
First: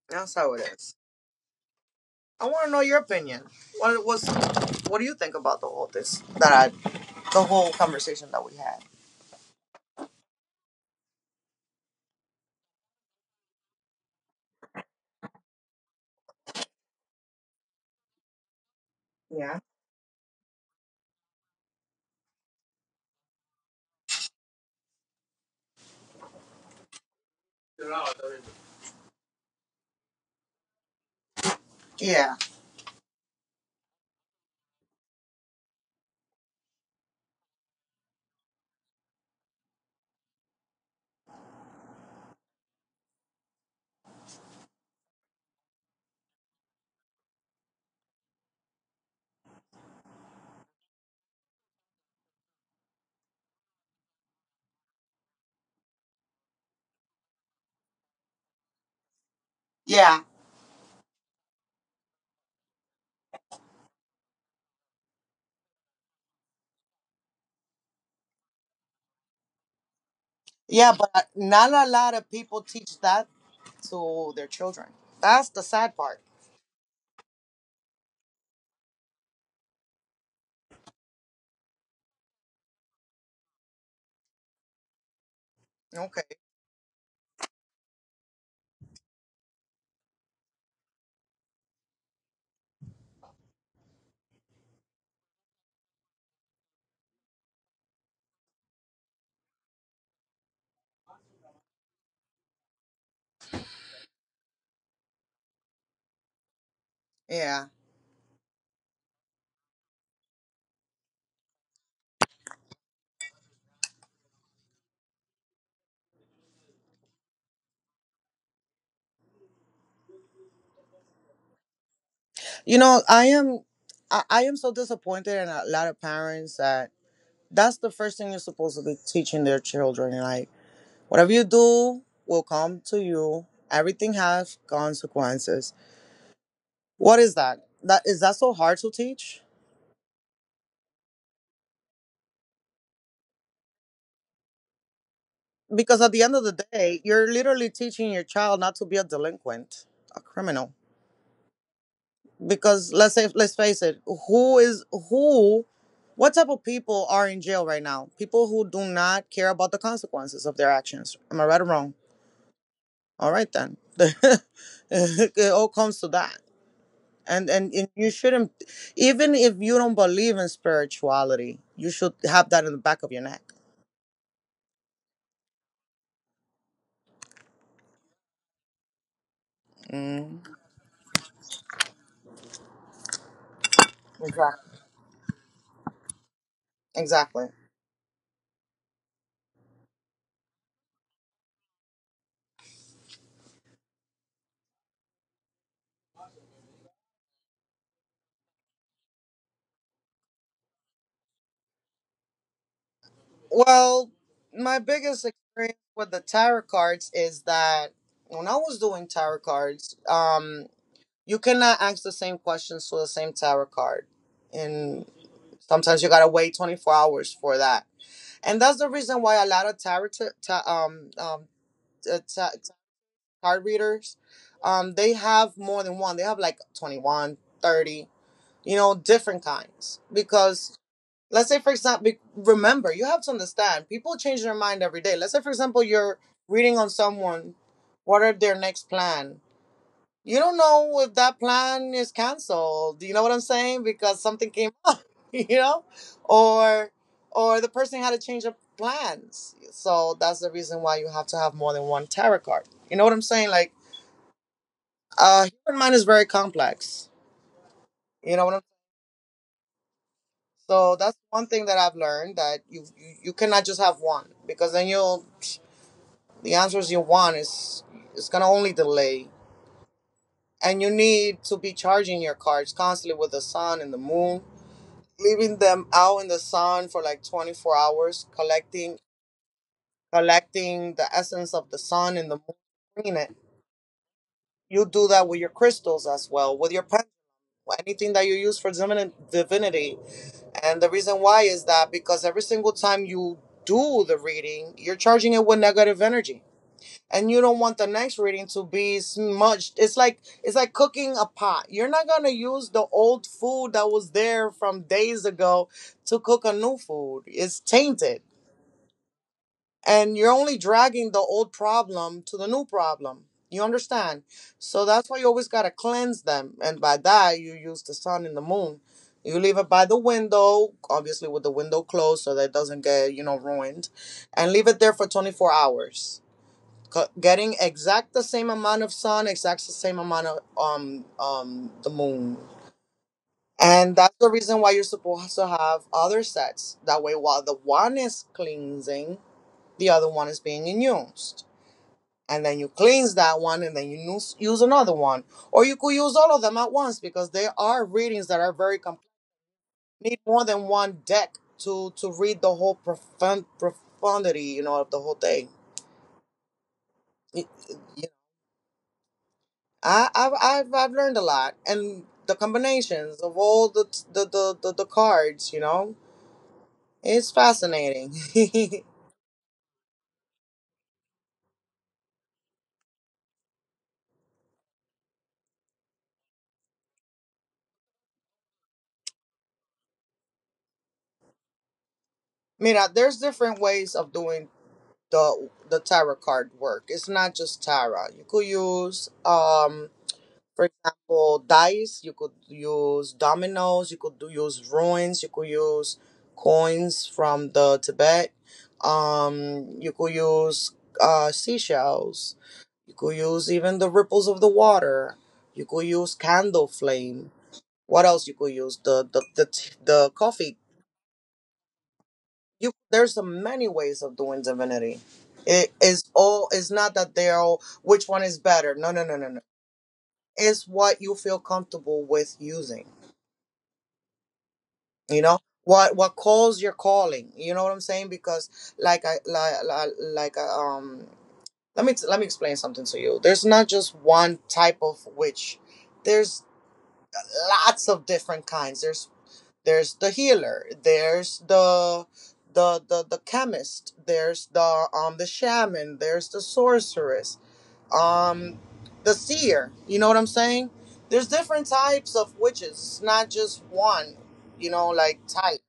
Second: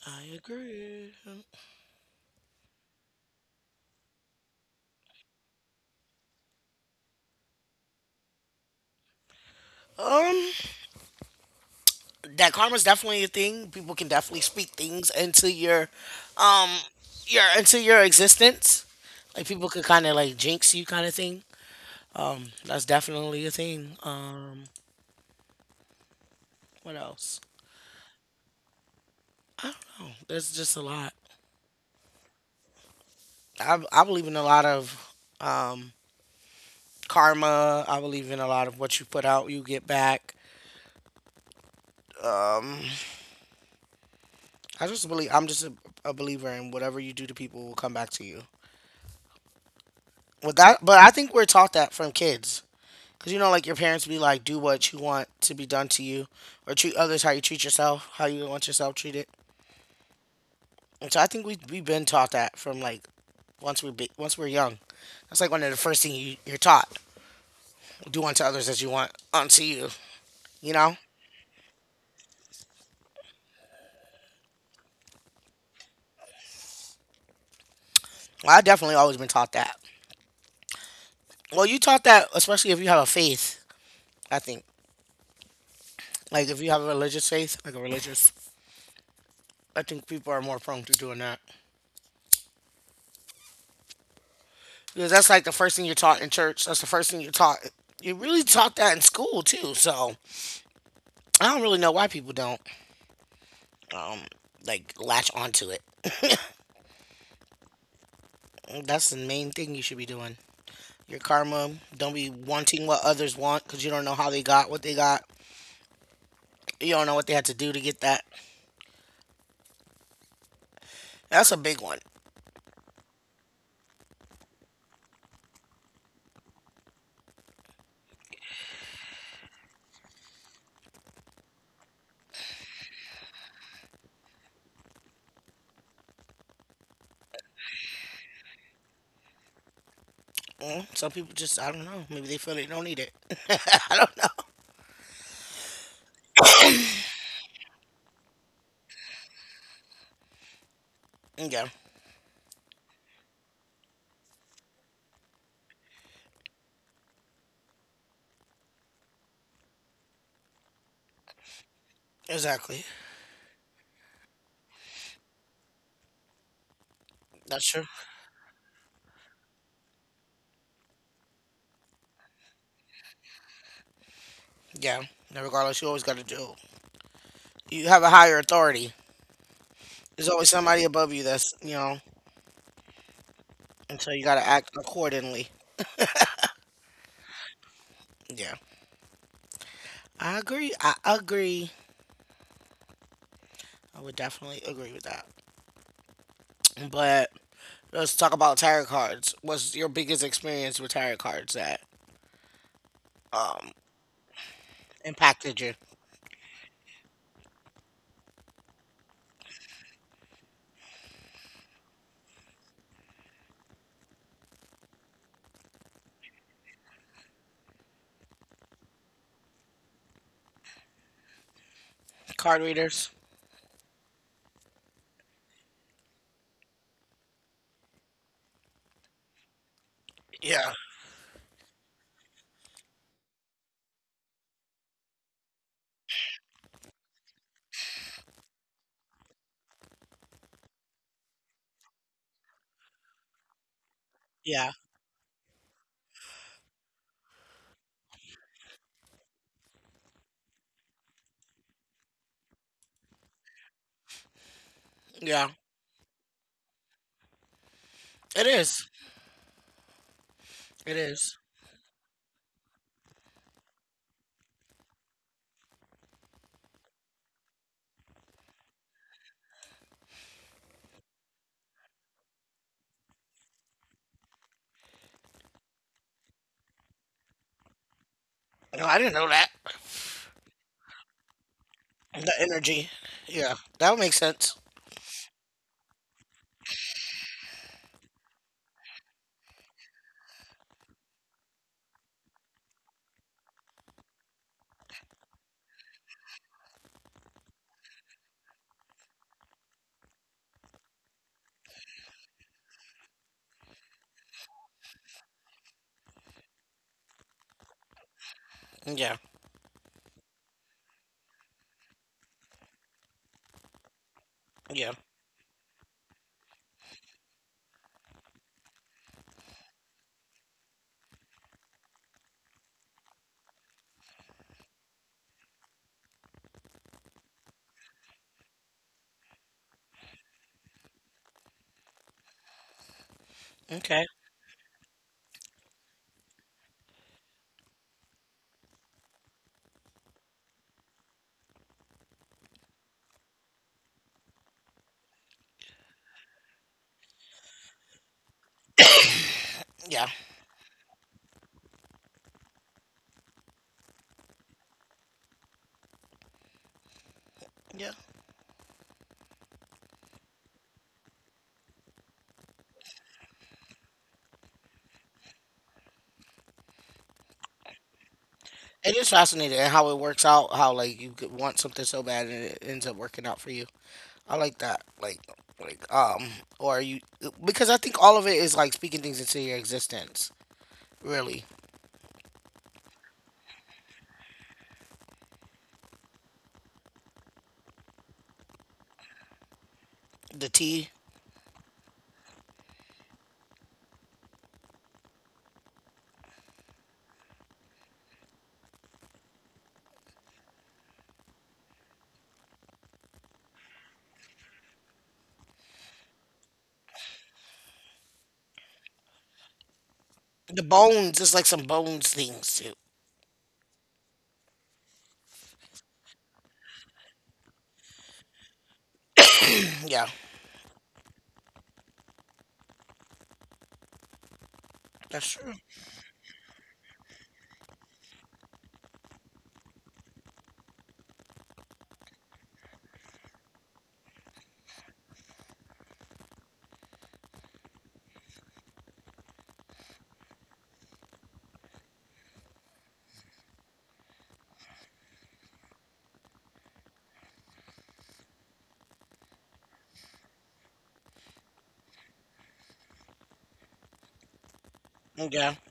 I That's how it is. agree. I want to know your opinion. What was what do you think about the whole conversation that we had? Um. That karma's definitely a thing. People can definitely speak things into your um into your existence. Like Yeah. people could kind of like jinx you kind of thing. That's definitely a thing. What else? There's just a lot. Yeah. I believe in a lot of um karma. I believe in a lot of what you put out, you get back. Um I just believe I'm just a believer in whatever you do to people will come back to you. With that, but I think we're taught that from kids. Cause like your parents be like, do what you want to be done to you, or treat others how you treat yourself, how you want yourself treated. Yeah. And so I think we've been taught that from like once we're young. That's like one of the first things you're taught. Do unto others as you want unto you. You Yeah, know. but not a lot of people teach that to their children. That's the sad part. Well, I definitely always been taught that. Well, you taught that especially if you have a faith. I think Okay. like if you have a religious faith, I think people are more prone to doing that because that's like the first thing you're taught in church. That's the first thing you're taught. You really taught that in school too. So I don't really know why people don't um like latch onto it. Yeah. That's the main thing you should be doing. Your karma. Don't be wanting what others want because you don't know how they got what they got. You don't know what they had to do to get that. That's a big one. You know, I am so disappointed in a lot of parents. That that's the first thing you're supposed to be teaching their children. Like, whatever you do will come to you. Everything has consequences. What is that? That is that so hard to teach? Some people just I don't know. Maybe they feel they don't need it. I don't Because at the end of the day, you're literally teaching your child not to be a delinquent, a criminal. know. Yeah, Because let's say, let's face it, who is who what type of people are in jail right now? People who do not care about the consequences of their actions. Am I right or wrong? exactly. All right then. It all comes to that. and, That's and true. and you shouldn't, even if you don't believe in spirituality, you should have that in the back of your neck. Yeah. And regardless, you always got to do. You have a higher authority. There's always Mm. somebody above you that's, you know, and so you got to act Exactly. accordingly. Exactly. Yeah, I agree. I agree. I would definitely agree with that. But let's talk about tarot cards. What's your biggest experience with tarot cards that um Well, my biggest impacted you? experience with the tarot cards is that when I was doing tarot cards, you cannot ask the same questions to the same tarot card. And sometimes you gotta wait 24 hours for that. And that's the reason why a lot of tarot uh, Card ta- readers? card readers, they have more than one. They have like 21 30, you know, different kinds. Yeah. Because let's say for example, remember, you have to understand, people change their mind every day. Let's say for example you're reading on someone, what are their next plan? You don't know if that plan is canceled. Do you know what I'm saying? Because something Yeah. came up, you know, or or the person had to change their plans. So that's the reason why you have to have more than one tarot card. You know what I'm saying? Like, Yeah. Human mind is very complex. It You know what I'm. is. It So that's is. one thing that I've learned, that you cannot just have one, because then you'll, the answers you want, is it's gonna only delay. And you need to be charging your cards constantly with the sun and the moon, leaving them out in the sun for like 24 hours, No, I didn't know that. collecting the essence of the sun The and the moon energy. to clean it. Yeah. That would make sense. You do that with your crystals as well, with your pen, anything that you use for divinity. And the reason why is that because every single time you do the reading, you're charging it with negative energy and you don't want the next reading to be smudged. It's like, cooking a pot. You're not gonna use the old food that was there from days ago to cook a new food. It's tainted, Yeah. and you're only dragging the old problem to the new problem. You understand? So Yeah. that's why you always gotta cleanse them, and by that you use the sun and the moon. You leave it by the window, obviously with the window closed so that it doesn't get, you know, ruined. And leave it there for 24 hours, getting exact the same amount of sun, exact the same amount of the moon. And Okay. that's the reason why you're supposed to have other sets. That way, while the one is cleansing, the other one is being used. And then you cleanse that one and then you use another one. Or you could use all of them at once because there are readings that are very complex. Yeah. Need more than one deck to read the whole profound profundity, you know, of the whole thing. It, Yeah. I, I've learned a lot, and the combinations of all the cards, you know, it's fascinating. It is fascinating how it works out, how like you could want something so bad and it ends up working out for you. I like that. Like, or you because I think all of it is like speaking things into your existence. Really. Mira, there's different ways of doing the tarot card work. It's not just tarot. You could use. The For tea. example, dice. You could use dominoes. You could use ruins. You could use coins from the Tibet. You could use seashells. You could use even the ripples of the water. You could use candle flame. What else you could use? The coffee. The bones is like some bones things too. You There's a many ways of doing divinity. It is all. It's not that they're all. Which one is better? No, no, no, no, no. Yeah, It's what you feel comfortable with using. You that's know true. what calls your calling. You know what I'm saying? Because like I, Let me explain something to you. There's not just one type of witch. There's lots of different kinds. There's the healer. There's the chemist. There's the shaman. There's the sorceress. Um, the seer. You know what I'm saying? There's different types of witches. It's not just one. You know, like, Yeah. type.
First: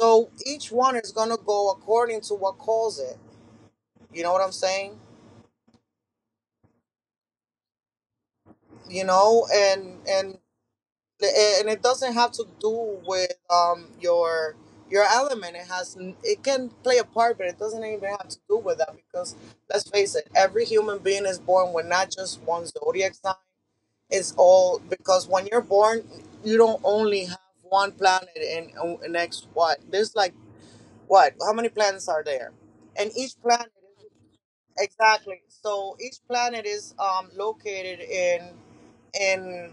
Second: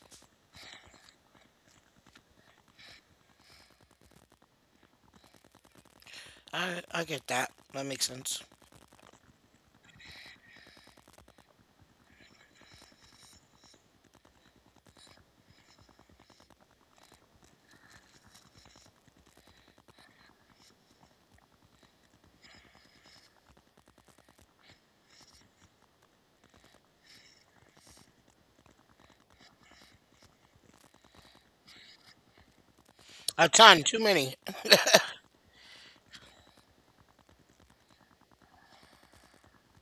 So each one is gonna go according to what calls it. You know what I'm saying? I get that. That makes sense. You know, and it doesn't have to do with your element. It can play a part, but it doesn't even have to do with that, because, let's face it, every human being is born with not just one zodiac sign. It's all because when you're born, you don't only have one planet, and next, what, there's, like, what how many planets are there? And each A planet ton, too is. many. Exactly. So each planet is located in.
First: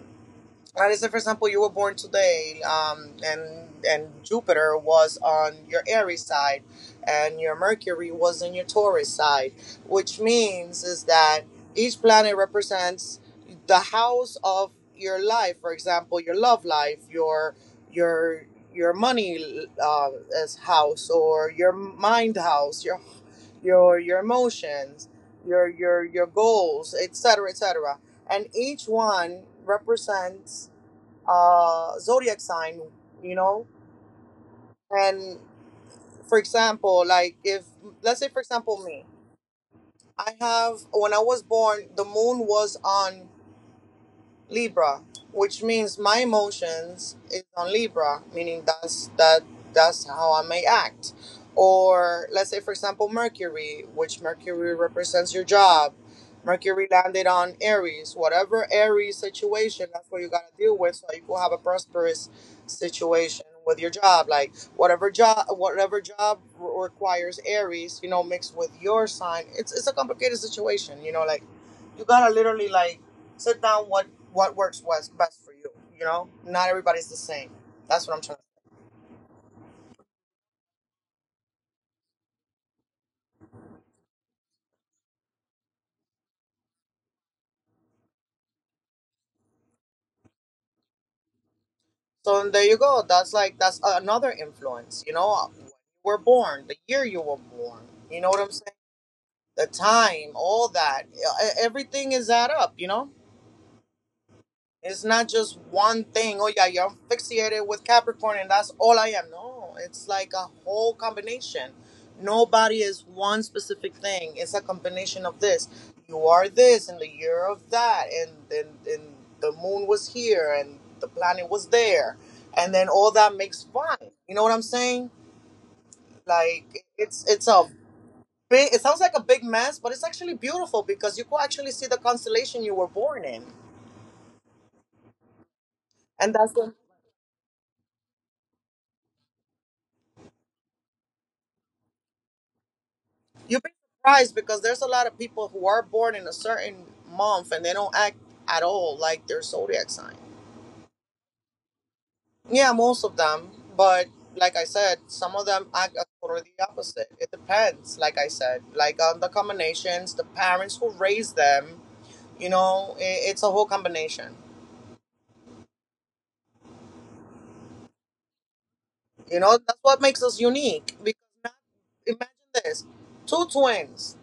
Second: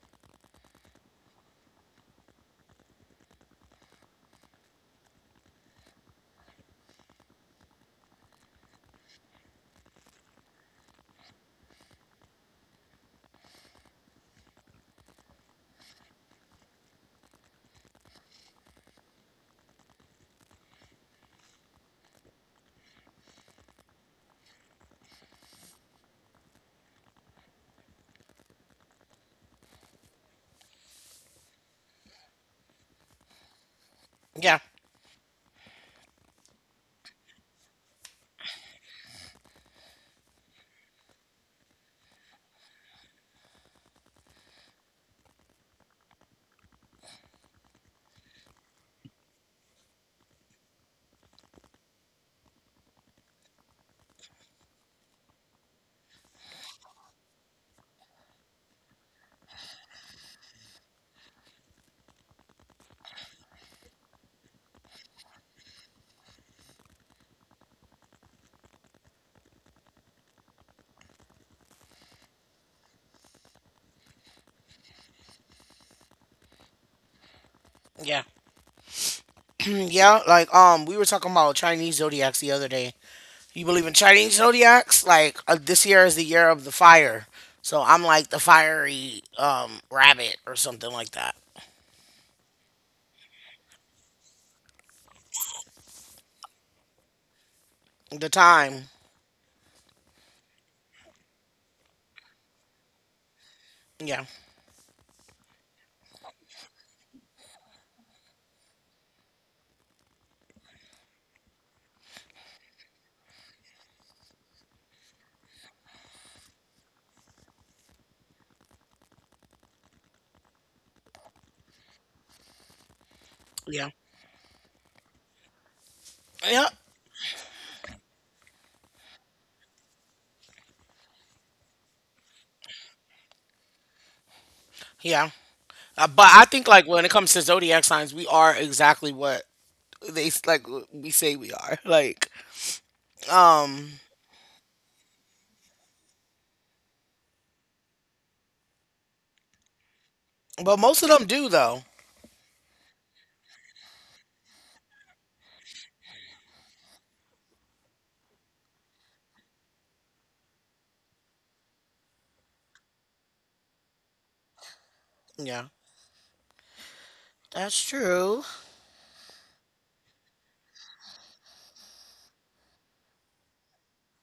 Let's say, for example, you were born today, and Jupiter was on your Aries side, and your Mercury was on your Taurus side, which means is that each planet represents the house of your life. For example, your love life, your your your money, as house, or your mind house, your your emotions, your your goals, etc., etc., and each one represents a zodiac sign, you know. Yeah. And, for example, like, if, let's say, for example, me, I have, when I was born, the moon was on Libra, which means my emotions is on Libra, meaning that's how I may act. Or let's say, for example, Mercury, which Mercury represents your job. Mercury landed on Aries. Whatever Aries situation, that's what you gotta deal with, so you will have a prosperous situation with your job. Like whatever job requires Aries, you know, mixed with your sign. It's a complicated situation, you know, like you gotta literally like sit down. What works best for you? You know, not everybody's the same. That's what I'm Yeah. trying to say. Mm, yeah, like we were talking about Chinese zodiacs the other day. You believe in Chinese zodiacs? Like this year is the year of the fire. So I'm like the fiery rabbit or something like that. So there you go. That's like that's another influence. You know, when you were born, the year you were born. You know The what I'm saying? time. The time, all that, everything is add up. You know. Yeah. It's not just one thing. Oh, yeah, you're fixated with Capricorn and that's all I am. No, it's like a whole combination. Nobody is one specific thing. It's a combination of this. You are this in the year of that, and and the moon was here and the planet was there. And then all that makes Yeah. fun. You know what I'm saying? Yeah. Like it's it's a it sounds like a big mess, but it's actually beautiful because you could actually see the constellation you were born in. Yeah. But And I that's think the like when it comes to zodiac signs, we are exactly what they like we say we are. You'd be um surprised because there's a lot of people who are born in a certain month and they don't act at all like their zodiac sign. but most of them do though. Yeah, most of them. But, like I said, some of them act as totally the opposite. It depends, like I said, like on the combinations, the parents who raised them, you know, I it's a whole combination. Yeah. That's true. You know, that's what makes us unique. Because now, imagine this, two twins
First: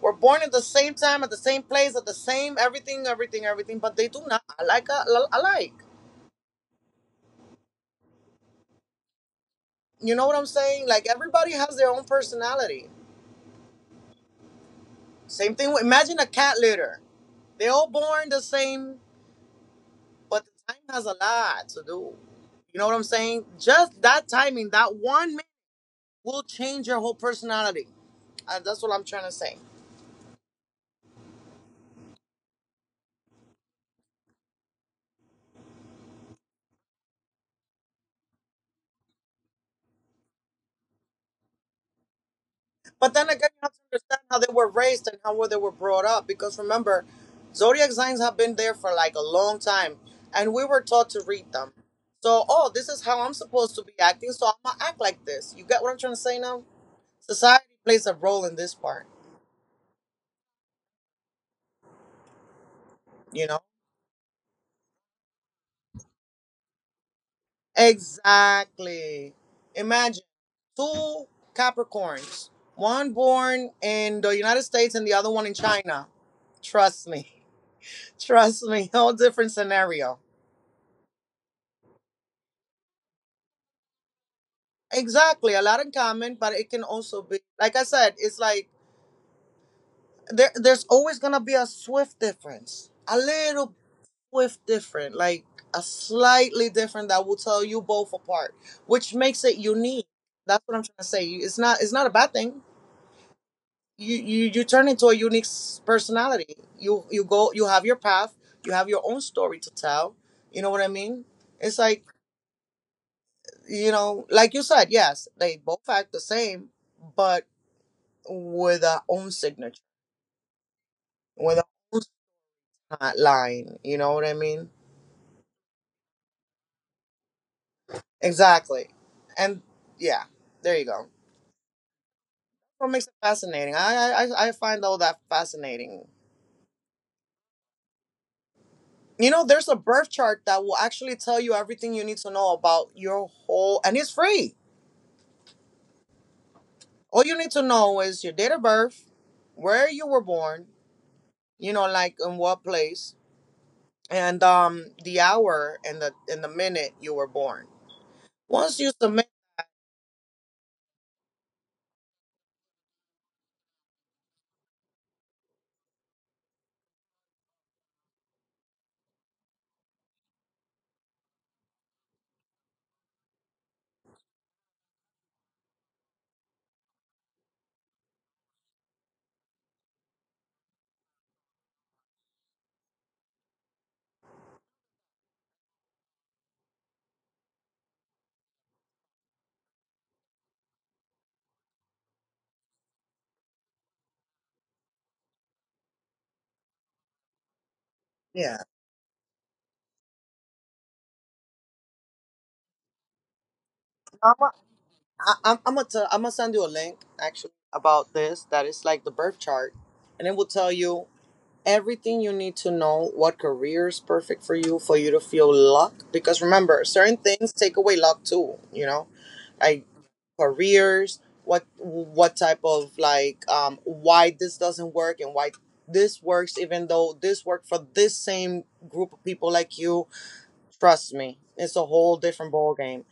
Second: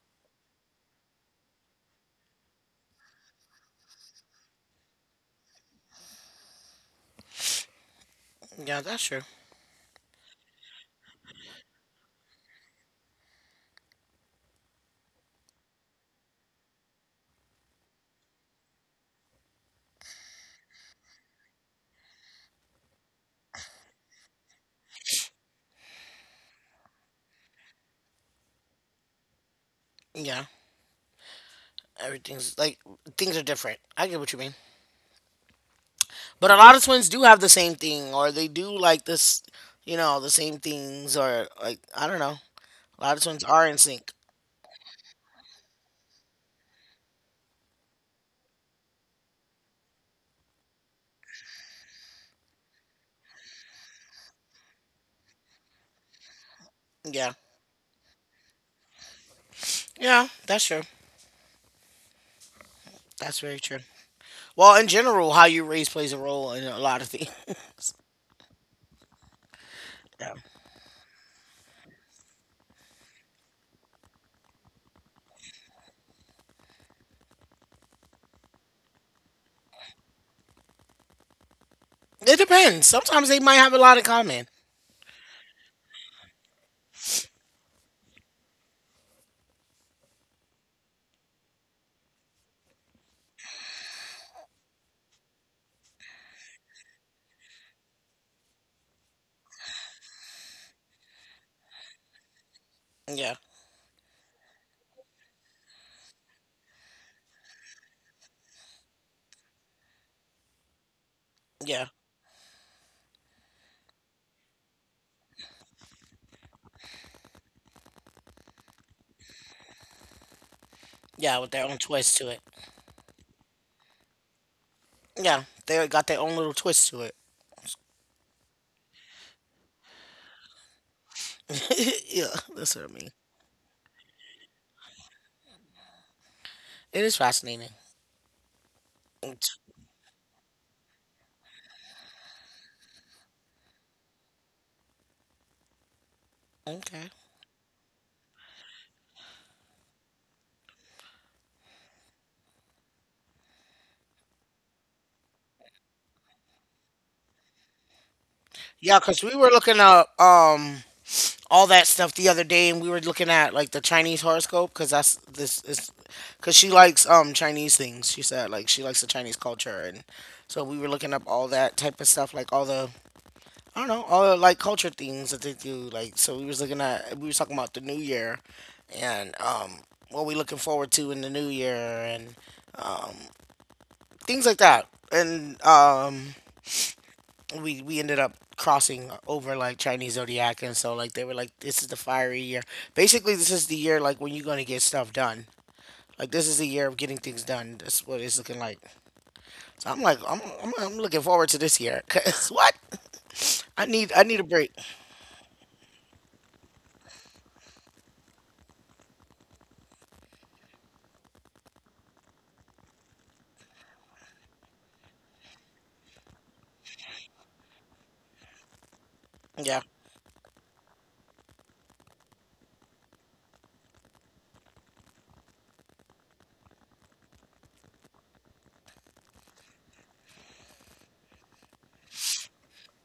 were born at the same time, at the same place, at the same everything, everything, everything, but they do not alike, alike. Yeah, that's true. You know what I'm saying? Like everybody has their own personality. Same thing. With, imagine a cat litter. They all born the same, but the time has a lot to do. You know what I'm saying? Just that timing, that 1 minute will change your whole personality. And that's what I'm trying to say. Yeah. Everything's like Things are different. I get what you mean. But a lot of twins do have the same thing or they do like this, the same things or like I don't know. A lot But of then twins again, you are in have to sync. understand how they were raised and how they were brought up. Because remember, zodiac signs have been there for like a long time, and we were taught to read them. So, oh, this is how I'm supposed to be acting, so I'm gonna act like this. You get what I'm trying to say now? Yeah. Society plays a role in this part, Yeah, that's true. That's you know? very true. Well, in general, how you raise plays a role in a lot of things. Exactly. Imagine Yeah. two Capricorns, one born in the United States and the other one in China. Trust me. Trust me. Whole different scenario. It depends. Sometimes they might have a lot in common. Exactly, a lot in common, but it can also be, like I said, it's like there's always gonna be a swift difference, a little swift different, like a slightly different that will tell you both apart, which makes it unique. That's what I'm trying to say. It's not a bad thing. Yeah. You turn into a unique personality. You have your path, you have your own story to tell. You know what I mean? It's Yeah. like, you know, like you said, yes, they both act the same, but with our own signature, Yeah, with with our their own own twist to it. smart line. You know what I mean? Yeah. They got their own little twist to it. Exactly. And, yeah, there you go. Yeah, that's what What I makes mean. it fascinating? I find all that fascinating. It is fascinating. You know, It's- there's a birth chart that will actually tell you everything you need to know about your whole, and it's free. Okay. All you need to know is your date of birth, where you were born, you know, like in what place, and the hour and the minute you were born. Once you Yeah, submit, because we were looking up all that stuff the other day, and we were looking at like the Chinese horoscope because that's this is because she likes Chinese things. She said like she likes the Chinese culture, and so we were looking up all that type of stuff, like all the I don't know, all the, like culture things that they do. Like, so we was talking about the new year, and what we looking forward to in the new year, and things like that. And we ended up crossing over like Chinese zodiac, and so like they were like, this is the fiery year. Basically, this is the year like when you're gonna get stuff done. Like this is the year of getting things done. That's what it's yeah. looking like. So I'm like, I'm looking forward to this year. Cause what? I need a break. I, I'm gonna tell, I'm gonna send you a link actually about this. That is like the birth chart, and it will tell you everything you need to know. What career is perfect for you to feel luck? Because remember, certain things take away luck too. You know, like Yeah. careers. What type of, like, why this doesn't work and why this works even though this worked for this same group of people, like you. Trust me, it's a whole different ball game.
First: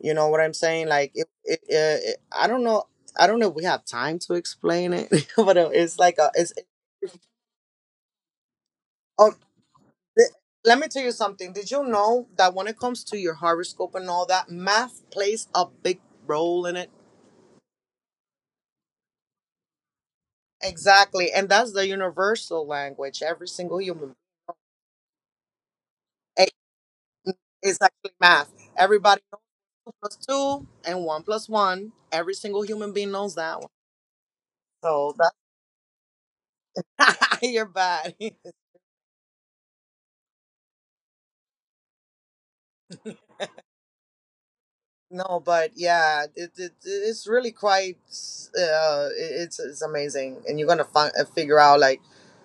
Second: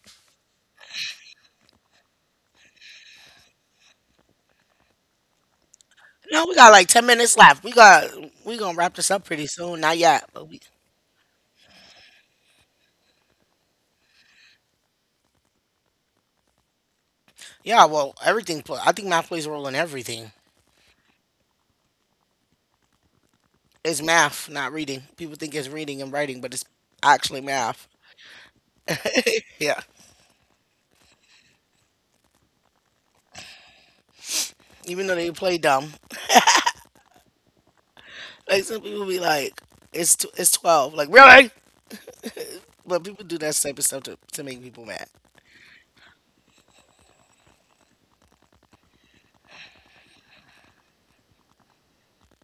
You know what I'm saying? Like it, it I don't know. I don't know if we have time to explain it, but it's like a No, it's. we got like 10 minutes left. We gonna wrap this up Oh, pretty soon. Not yet, th- but we let me tell you something. Did you know that when it comes to your horoscope and all that, math plays a big role in it? yeah. Well, everything. Pl- I think math plays a role in everything. Exactly, and that's the universal language. Every single It's human math, not reading. People think it's reading and writing, but it- it's actually it's math. actually math. Everybody knows Yeah, two plus two and one plus one. Every single human being knows that one. even though So they play dumb, that, you're bad. like some people be like, "It's tw- it's 12." Like really? But people do that type of stuff to make people mad. No, but yeah, it's really quite it- it's amazing, and you're going to find, figure out like,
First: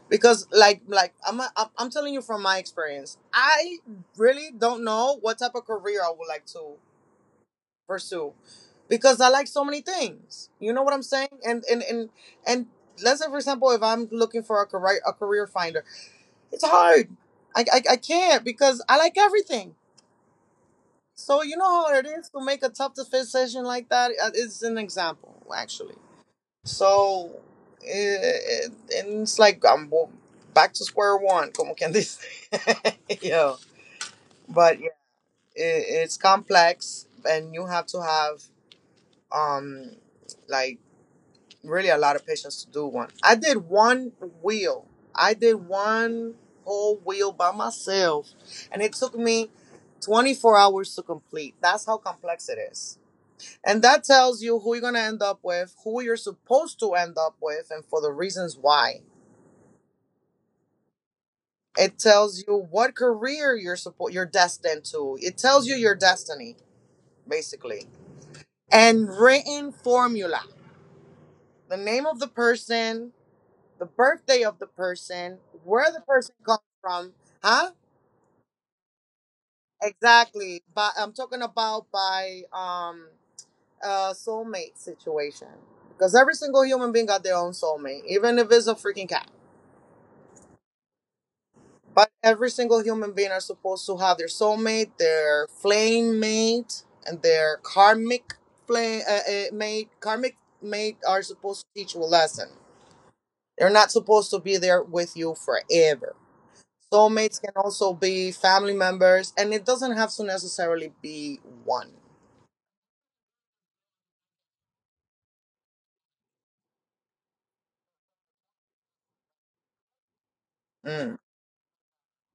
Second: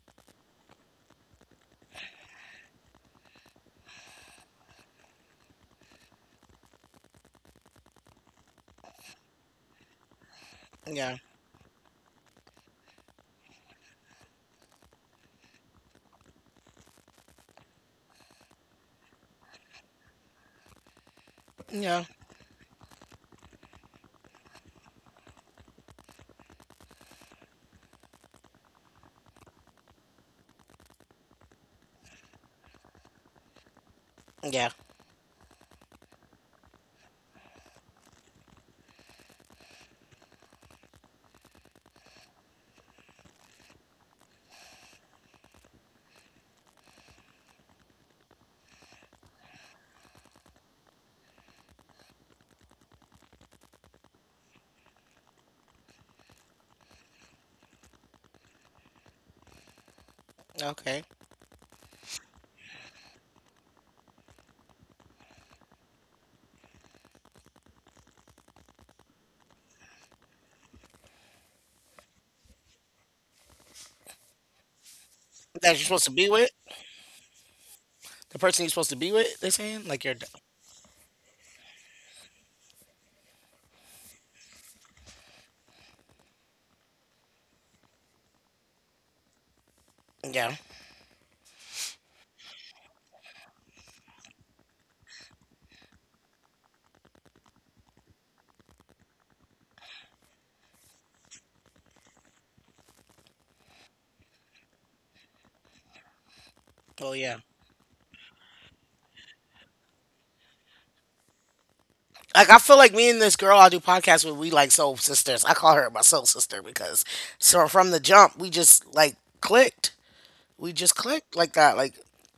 because I'm I'm telling you from my experience. I really don't know what type of career I would like to pursue because I like so many things. You know what I'm Yeah, saying? And let's say, for example, if I'm looking for a career finder, it's hard. I can't because I like everything. So yeah, you know how it is to make a tough decision like that. It's an example, actually. So it, and it's like back to square one. Como quien dice. you know? yeah. But yeah, it's complex, and you have to have um like really a lot of patience to do one. I did one wheel. I did one whole wheel by myself, and it took me 24 hours to complete. That's how complex it is. And that tells you who you're going to end up with, who you're supposed to end up with, and for the reasons why. Okay, It tells you what career you're destined to. It tells you your destiny, basically. And written formula. The name of the person, the birthday of the person, that you're where supposed the to be person with comes from, huh? the person you're supposed to be with. They're saying like you're. D- Exactly. But I'm talking about by soulmate situation. Because every single human being got their own soulmate, even if it's a freaking cat. Yeah. But every single human being are supposed to have their soulmate, their flame mate, and their karmic flame, mate. Karmic mate are supposed to teach you a lesson. They're not supposed to be there with you forever. Well, yeah. Soulmates can also be family members, and it doesn't have to necessarily be one. Like I feel like me and this girl I do podcasts with, we like soul sisters. I call her my soul sister because so from the jump we just like clicked. We just Mm. clicked like that, like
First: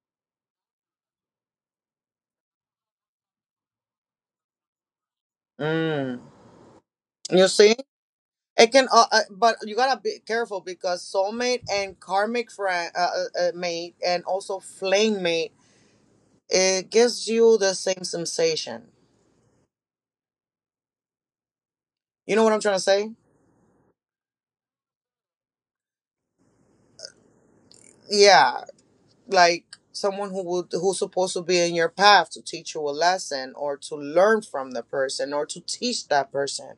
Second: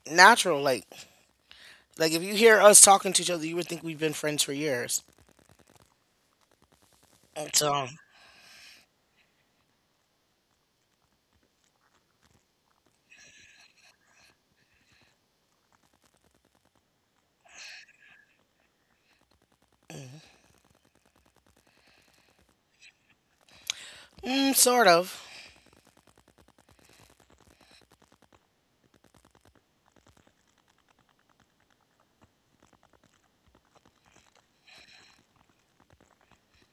natural. Like if you hear us talking to each other, you would think we've been friends for years. Mm. You see, So it can, but you gotta be careful, because soulmate and karmic friend, mate, and also flame mate, it gives you the same sensation. You know what I'm trying to say? mm, sort of. Yeah, like someone who's supposed to be in your path to teach you a lesson or to learn from the person or to teach that person.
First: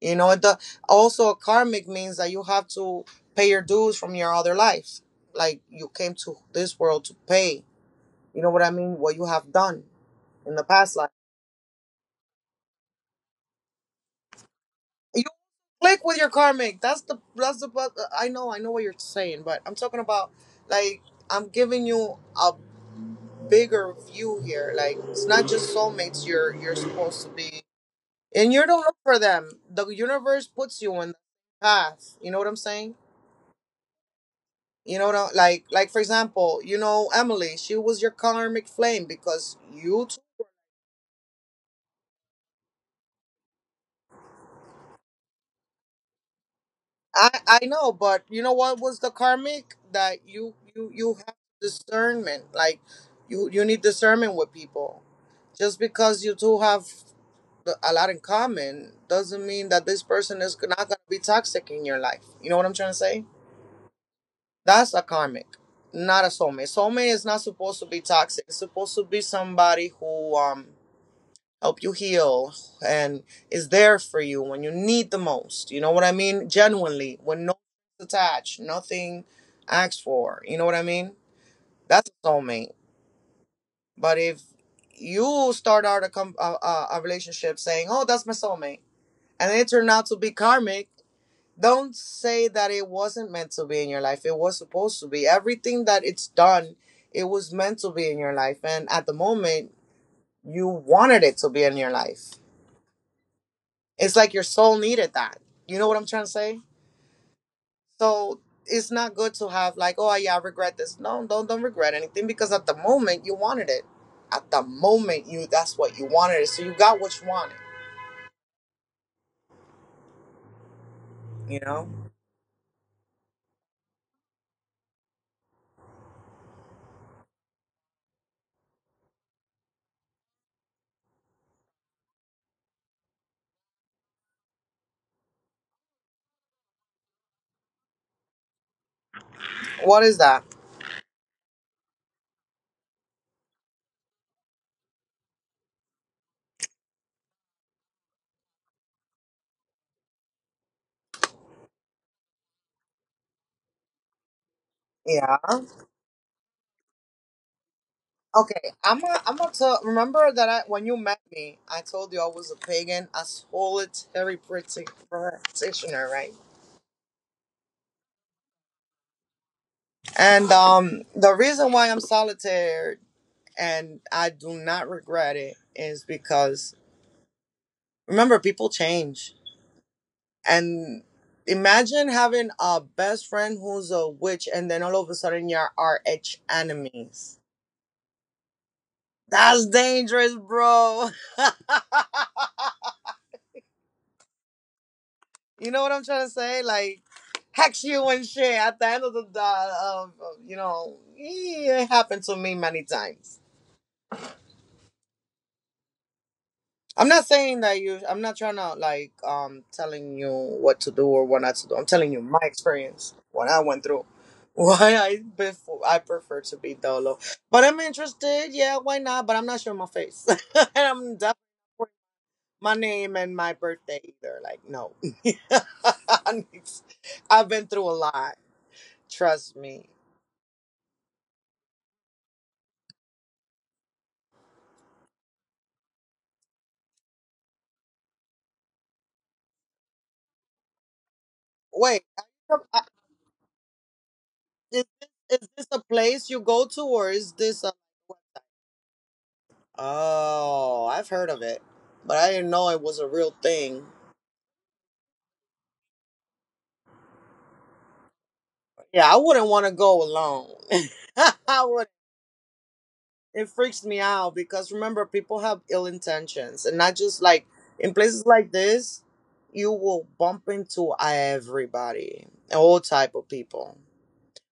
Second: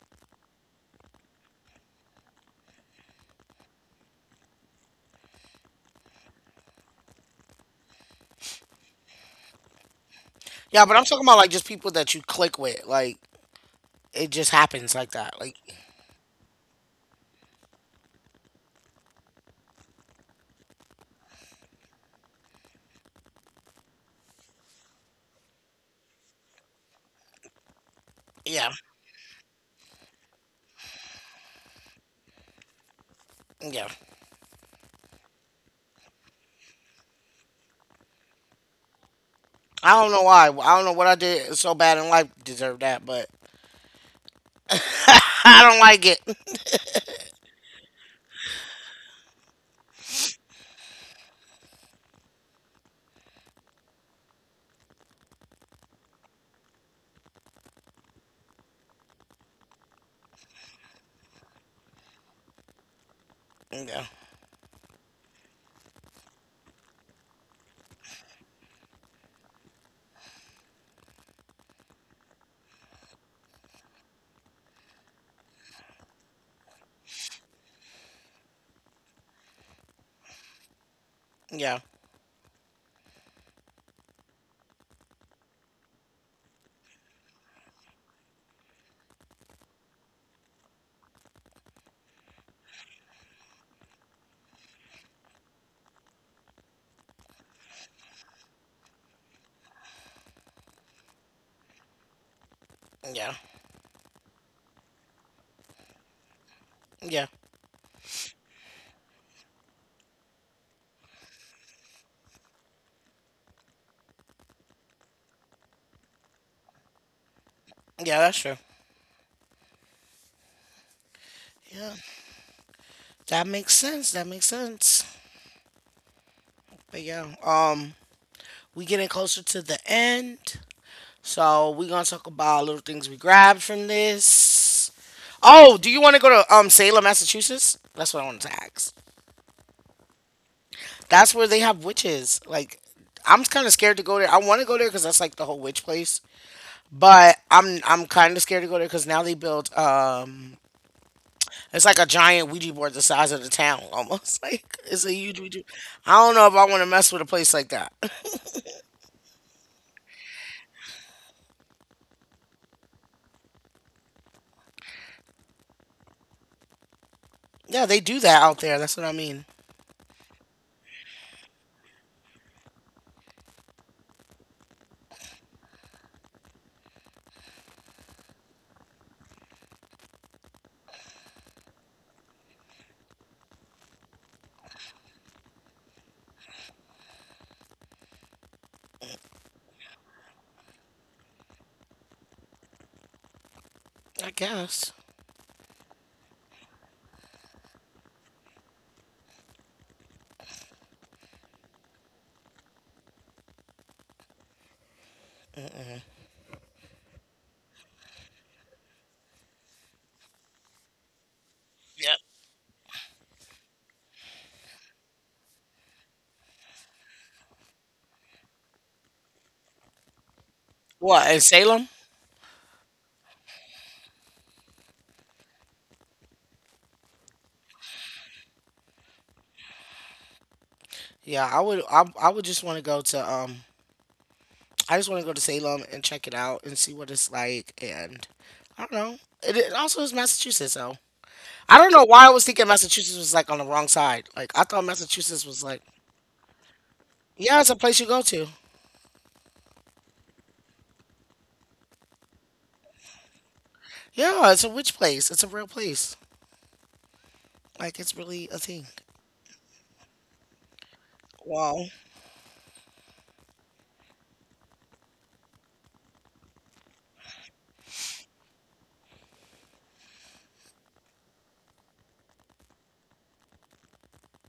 You know, it do, also karmic means that you have to pay your dues from your other life. Like you came to this world to pay. You know what I mean? What you have done in the Yeah, but past I'm life. talking about like just people that you click with. Like it just happens like You that. Like click with your karmic. That's the. I know what you're saying, but I'm talking about like I'm giving you a bigger view here. Like it's not just soulmates. You're supposed to be, and yeah, you don't look for them. The universe puts you on the path. You know what I'm saying? yeah. Like for example, you know Emily. She was your karmic flame because I you don't know why. I don't know what I did so bad in life deserved that, but I don't like it. I I know, but you know what was the karmic that you have discernment. Like you need discernment with people. Just because you two have a lot in common doesn't mean that this person is not gonna be toxic in your life. You know what I'm trying to say? Yeah, That's a karmic, not a soulmate. Soulmate is not supposed to be toxic. It's supposed to be somebody who help you heal and is there for you when you need the most, you know what I mean? Genuinely, when no attached, nothing asked for, you know what I mean? yeah, That's a soulmate. But if you start out a, com- a relationship saying, oh, that's my soulmate, and it turned out to be karmic, don't say that it wasn't meant to be in your life. It was supposed to be. Everything that it's done, it was meant to be in your life, and at the moment you wanted it to be in your life. yeah, It's like your soul needed that. You know what I'm trying to say? yeah. So it's not good to have like, oh yeah, I regret this. No, don't regret anything, because at the moment you wanted it. At the moment you that's what you wanted it. So you got what you wanted. Yeah, that's true. You know? Yeah, that makes sense. That makes sense. But yeah, we getting closer to the end, so we gonna talk about little things we grabbed from this. Oh, do you want to go to Salem, Massachusetts? That's what I wanted to ask. What is that? That's where they have witches. Like, I'm kind of scared to go there. I want to go there because that's like the whole witch place. But I'm kind of scared to go there because now they build It's like a giant Ouija board the size of the town, almost. Like it's a Yeah. huge Ouija. I don't know if I want to mess with a place like that. Okay. I'm gonna tell, remember that I, when you met me, I told you I was a pagan, a practitioner, right? Yeah, they do that out there. That's what I mean. And the reason why I'm solitary and I do not regret it is because, remember, people change. And imagine having a best friend who's a witch, and then all of a sudden you're our arch enemies. That's dangerous, bro. I guess. You know what I'm trying to say? Like, hex you and shit. At the end of the, you know, it happened to me many times. I'm not saying that you. I'm not trying to like telling you what to do or what not to do. I'm telling Yeah. you my experience, what I went through. Why I, before, I prefer to be dolo. But I'm interested. Yeah, why not? But I'm not showing my face, and I'm What definitely in Salem? my name and my birthday either. Like no, I need- I've been through a lot. Trust me. Yeah, I would. I would just want to go to. I just want to go to Salem and check it out and see what it's like. And I don't know. It also is Massachusetts, though. I don't Wait, know I- why I was thinking I- Massachusetts was like on the wrong side. Like I is thought Massachusetts is was this a like, place you go to, or is yeah, this it's a a place you go to. oh, I've heard of it, but I didn't know it was a real thing. Yeah, it's a witch place. It's a real place. Like it's really a thing. Yeah, I wouldn't want to go alone. I would. Wow. It freaks me out because, remember, people have ill intentions, and not just like in places like this, you will bump into everybody, all type of people.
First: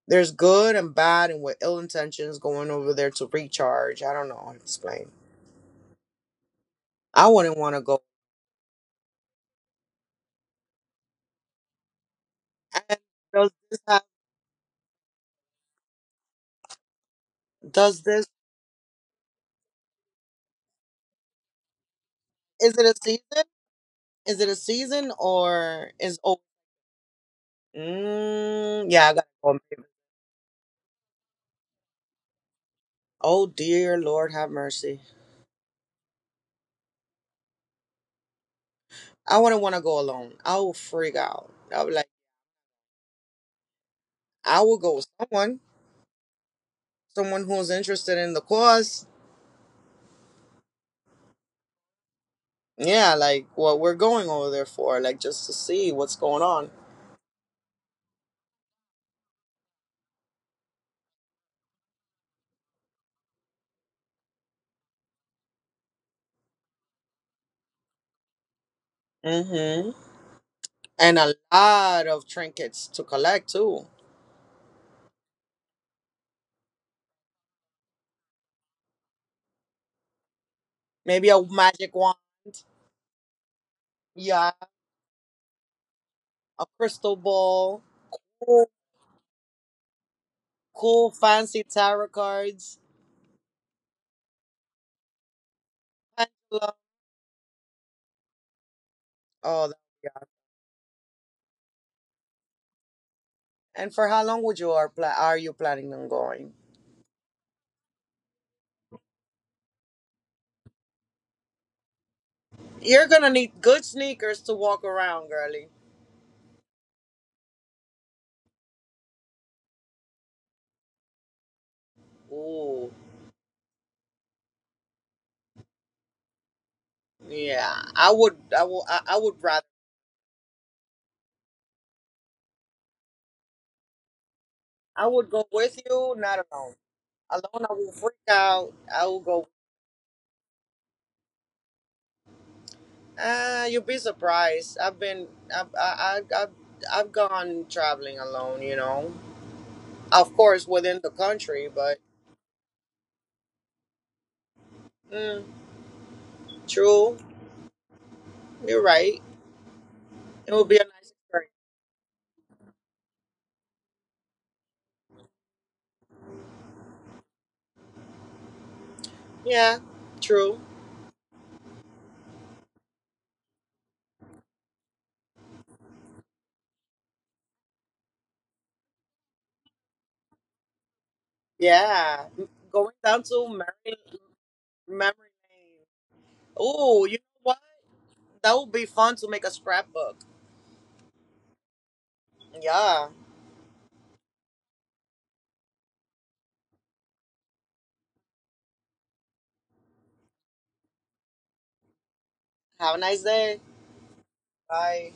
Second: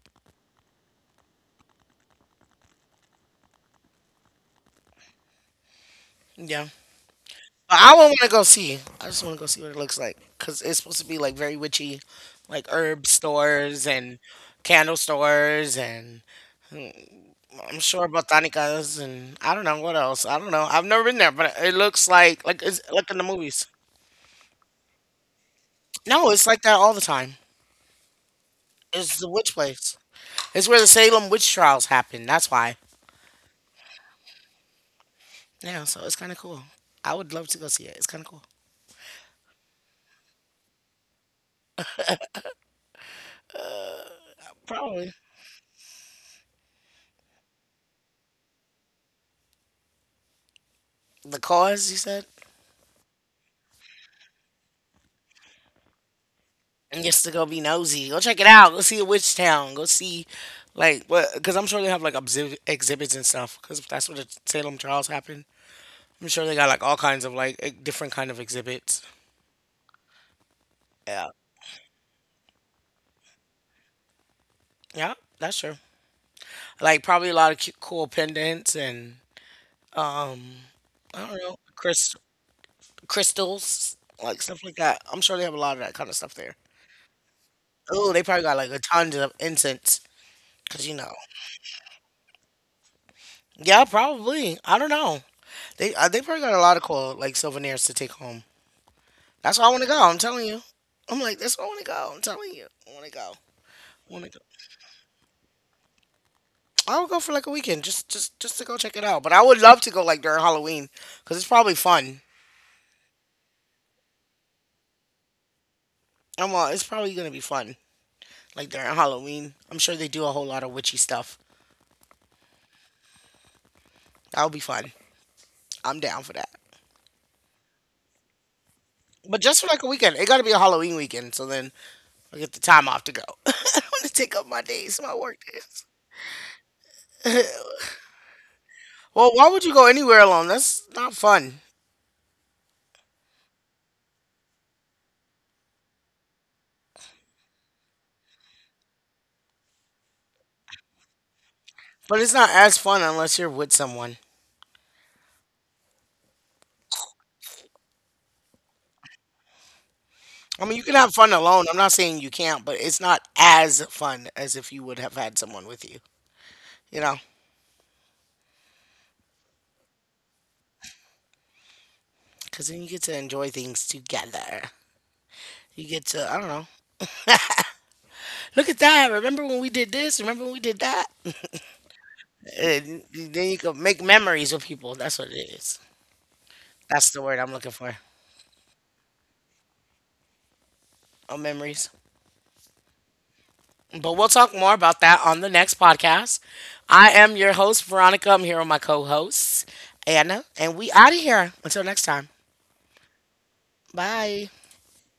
There's good and bad, and with ill intentions going over there to recharge. I don't know how to explain. Yeah. I wouldn't want But to I go. would want to go see. I just want to go see what it looks like because it's supposed to be like very witchy, like And herb does this stores have? and candle stores and mm, I'm Does sure this? botanicas and I don't know what else. I don't know. I've never been there, but it looks like Is it's it a like in the season? movies. Is it a season or is No, oh it's like that all the time. Yeah, I It's gotta the go. witch place. It's where the Salem witch trials happen. That's why. Oh dear Lord have mercy. Yeah. So it's kind of cool. I would love to go see it. It's kind of cool. I wouldn't want to go alone. I will freak out. I would like I will go with Probably someone. Someone who's interested in the cause. the cause you said. Yeah, like what we're going over there for, like just to see what's going on. And just to go be nosy. Go check it out. Go see a witch town. Go see like what? Because I'm sure they have like obsi- exhibits and stuff. Because that's what the Salem trials happened. I'm sure they got like all kinds of like e- different kind of exhibits. Mm-hmm. And Yeah, a lot of trinkets to collect too. yeah, that's true. Like probably a lot of cute, cool pendants and I Maybe don't a know magic wand. crys- crystals, like Yeah, stuff like that. I'm sure they have a lot of that kind of stuff there. a crystal ball. Oh, they probably got like Cool, a ton of incense. Cause you know, cool fancy tarot cards. yeah, probably. I don't know. They probably got a lot of cool like souvenirs to take home. That's where Oh, I th- want to go. yeah. I'm telling you. I'm like, that's where I want to go. I'm telling you. I want to go. And for I how want to go. long would are you planning on going? I would go for like a weekend just to go check it out. But I would love to go like during Halloween because it's probably fun. You're gonna need good sneakers to walk around, girly. I'm it's probably gonna be fun like during Halloween. I'm sure they do a whole lot of witchy stuff. Ooh, That would be fun. I'm down for that. yeah. I would But just for rather. like a weekend, it got to be a Halloween weekend. So then I get the time off to go. I want to take up my days, I my would work go with days. you, not alone. Alone, I will freak out. I will Well, why go. would you go anywhere alone? That's not fun. Ah, you'll be surprised. I've been, I've, I, I've gone traveling alone. You know, of course within the country, but But it's not as fun unless you're with someone. mm, true. You're right. It I would mean, you be a can have nice fun experience. alone. I'm not saying you can't, but it's not as fun as if you would have had someone with you, you know? Yeah, true. Because then you get to enjoy things together. You get to, I don't know, look at that. Remember when we did this? Remember when we did that? Yeah, m- going And down then to you can make memory, memories with people. That's what memory it is. lane. That's Oh, the you word know I'm what? looking for. That would be fun to make a scrapbook. Oh, memories. Yeah. But we'll talk more about that on the next podcast. I am your host, Veronica. I'm here with my co host, Anna. And we out of here. Until next time. Have a nice day. Bye. Bye.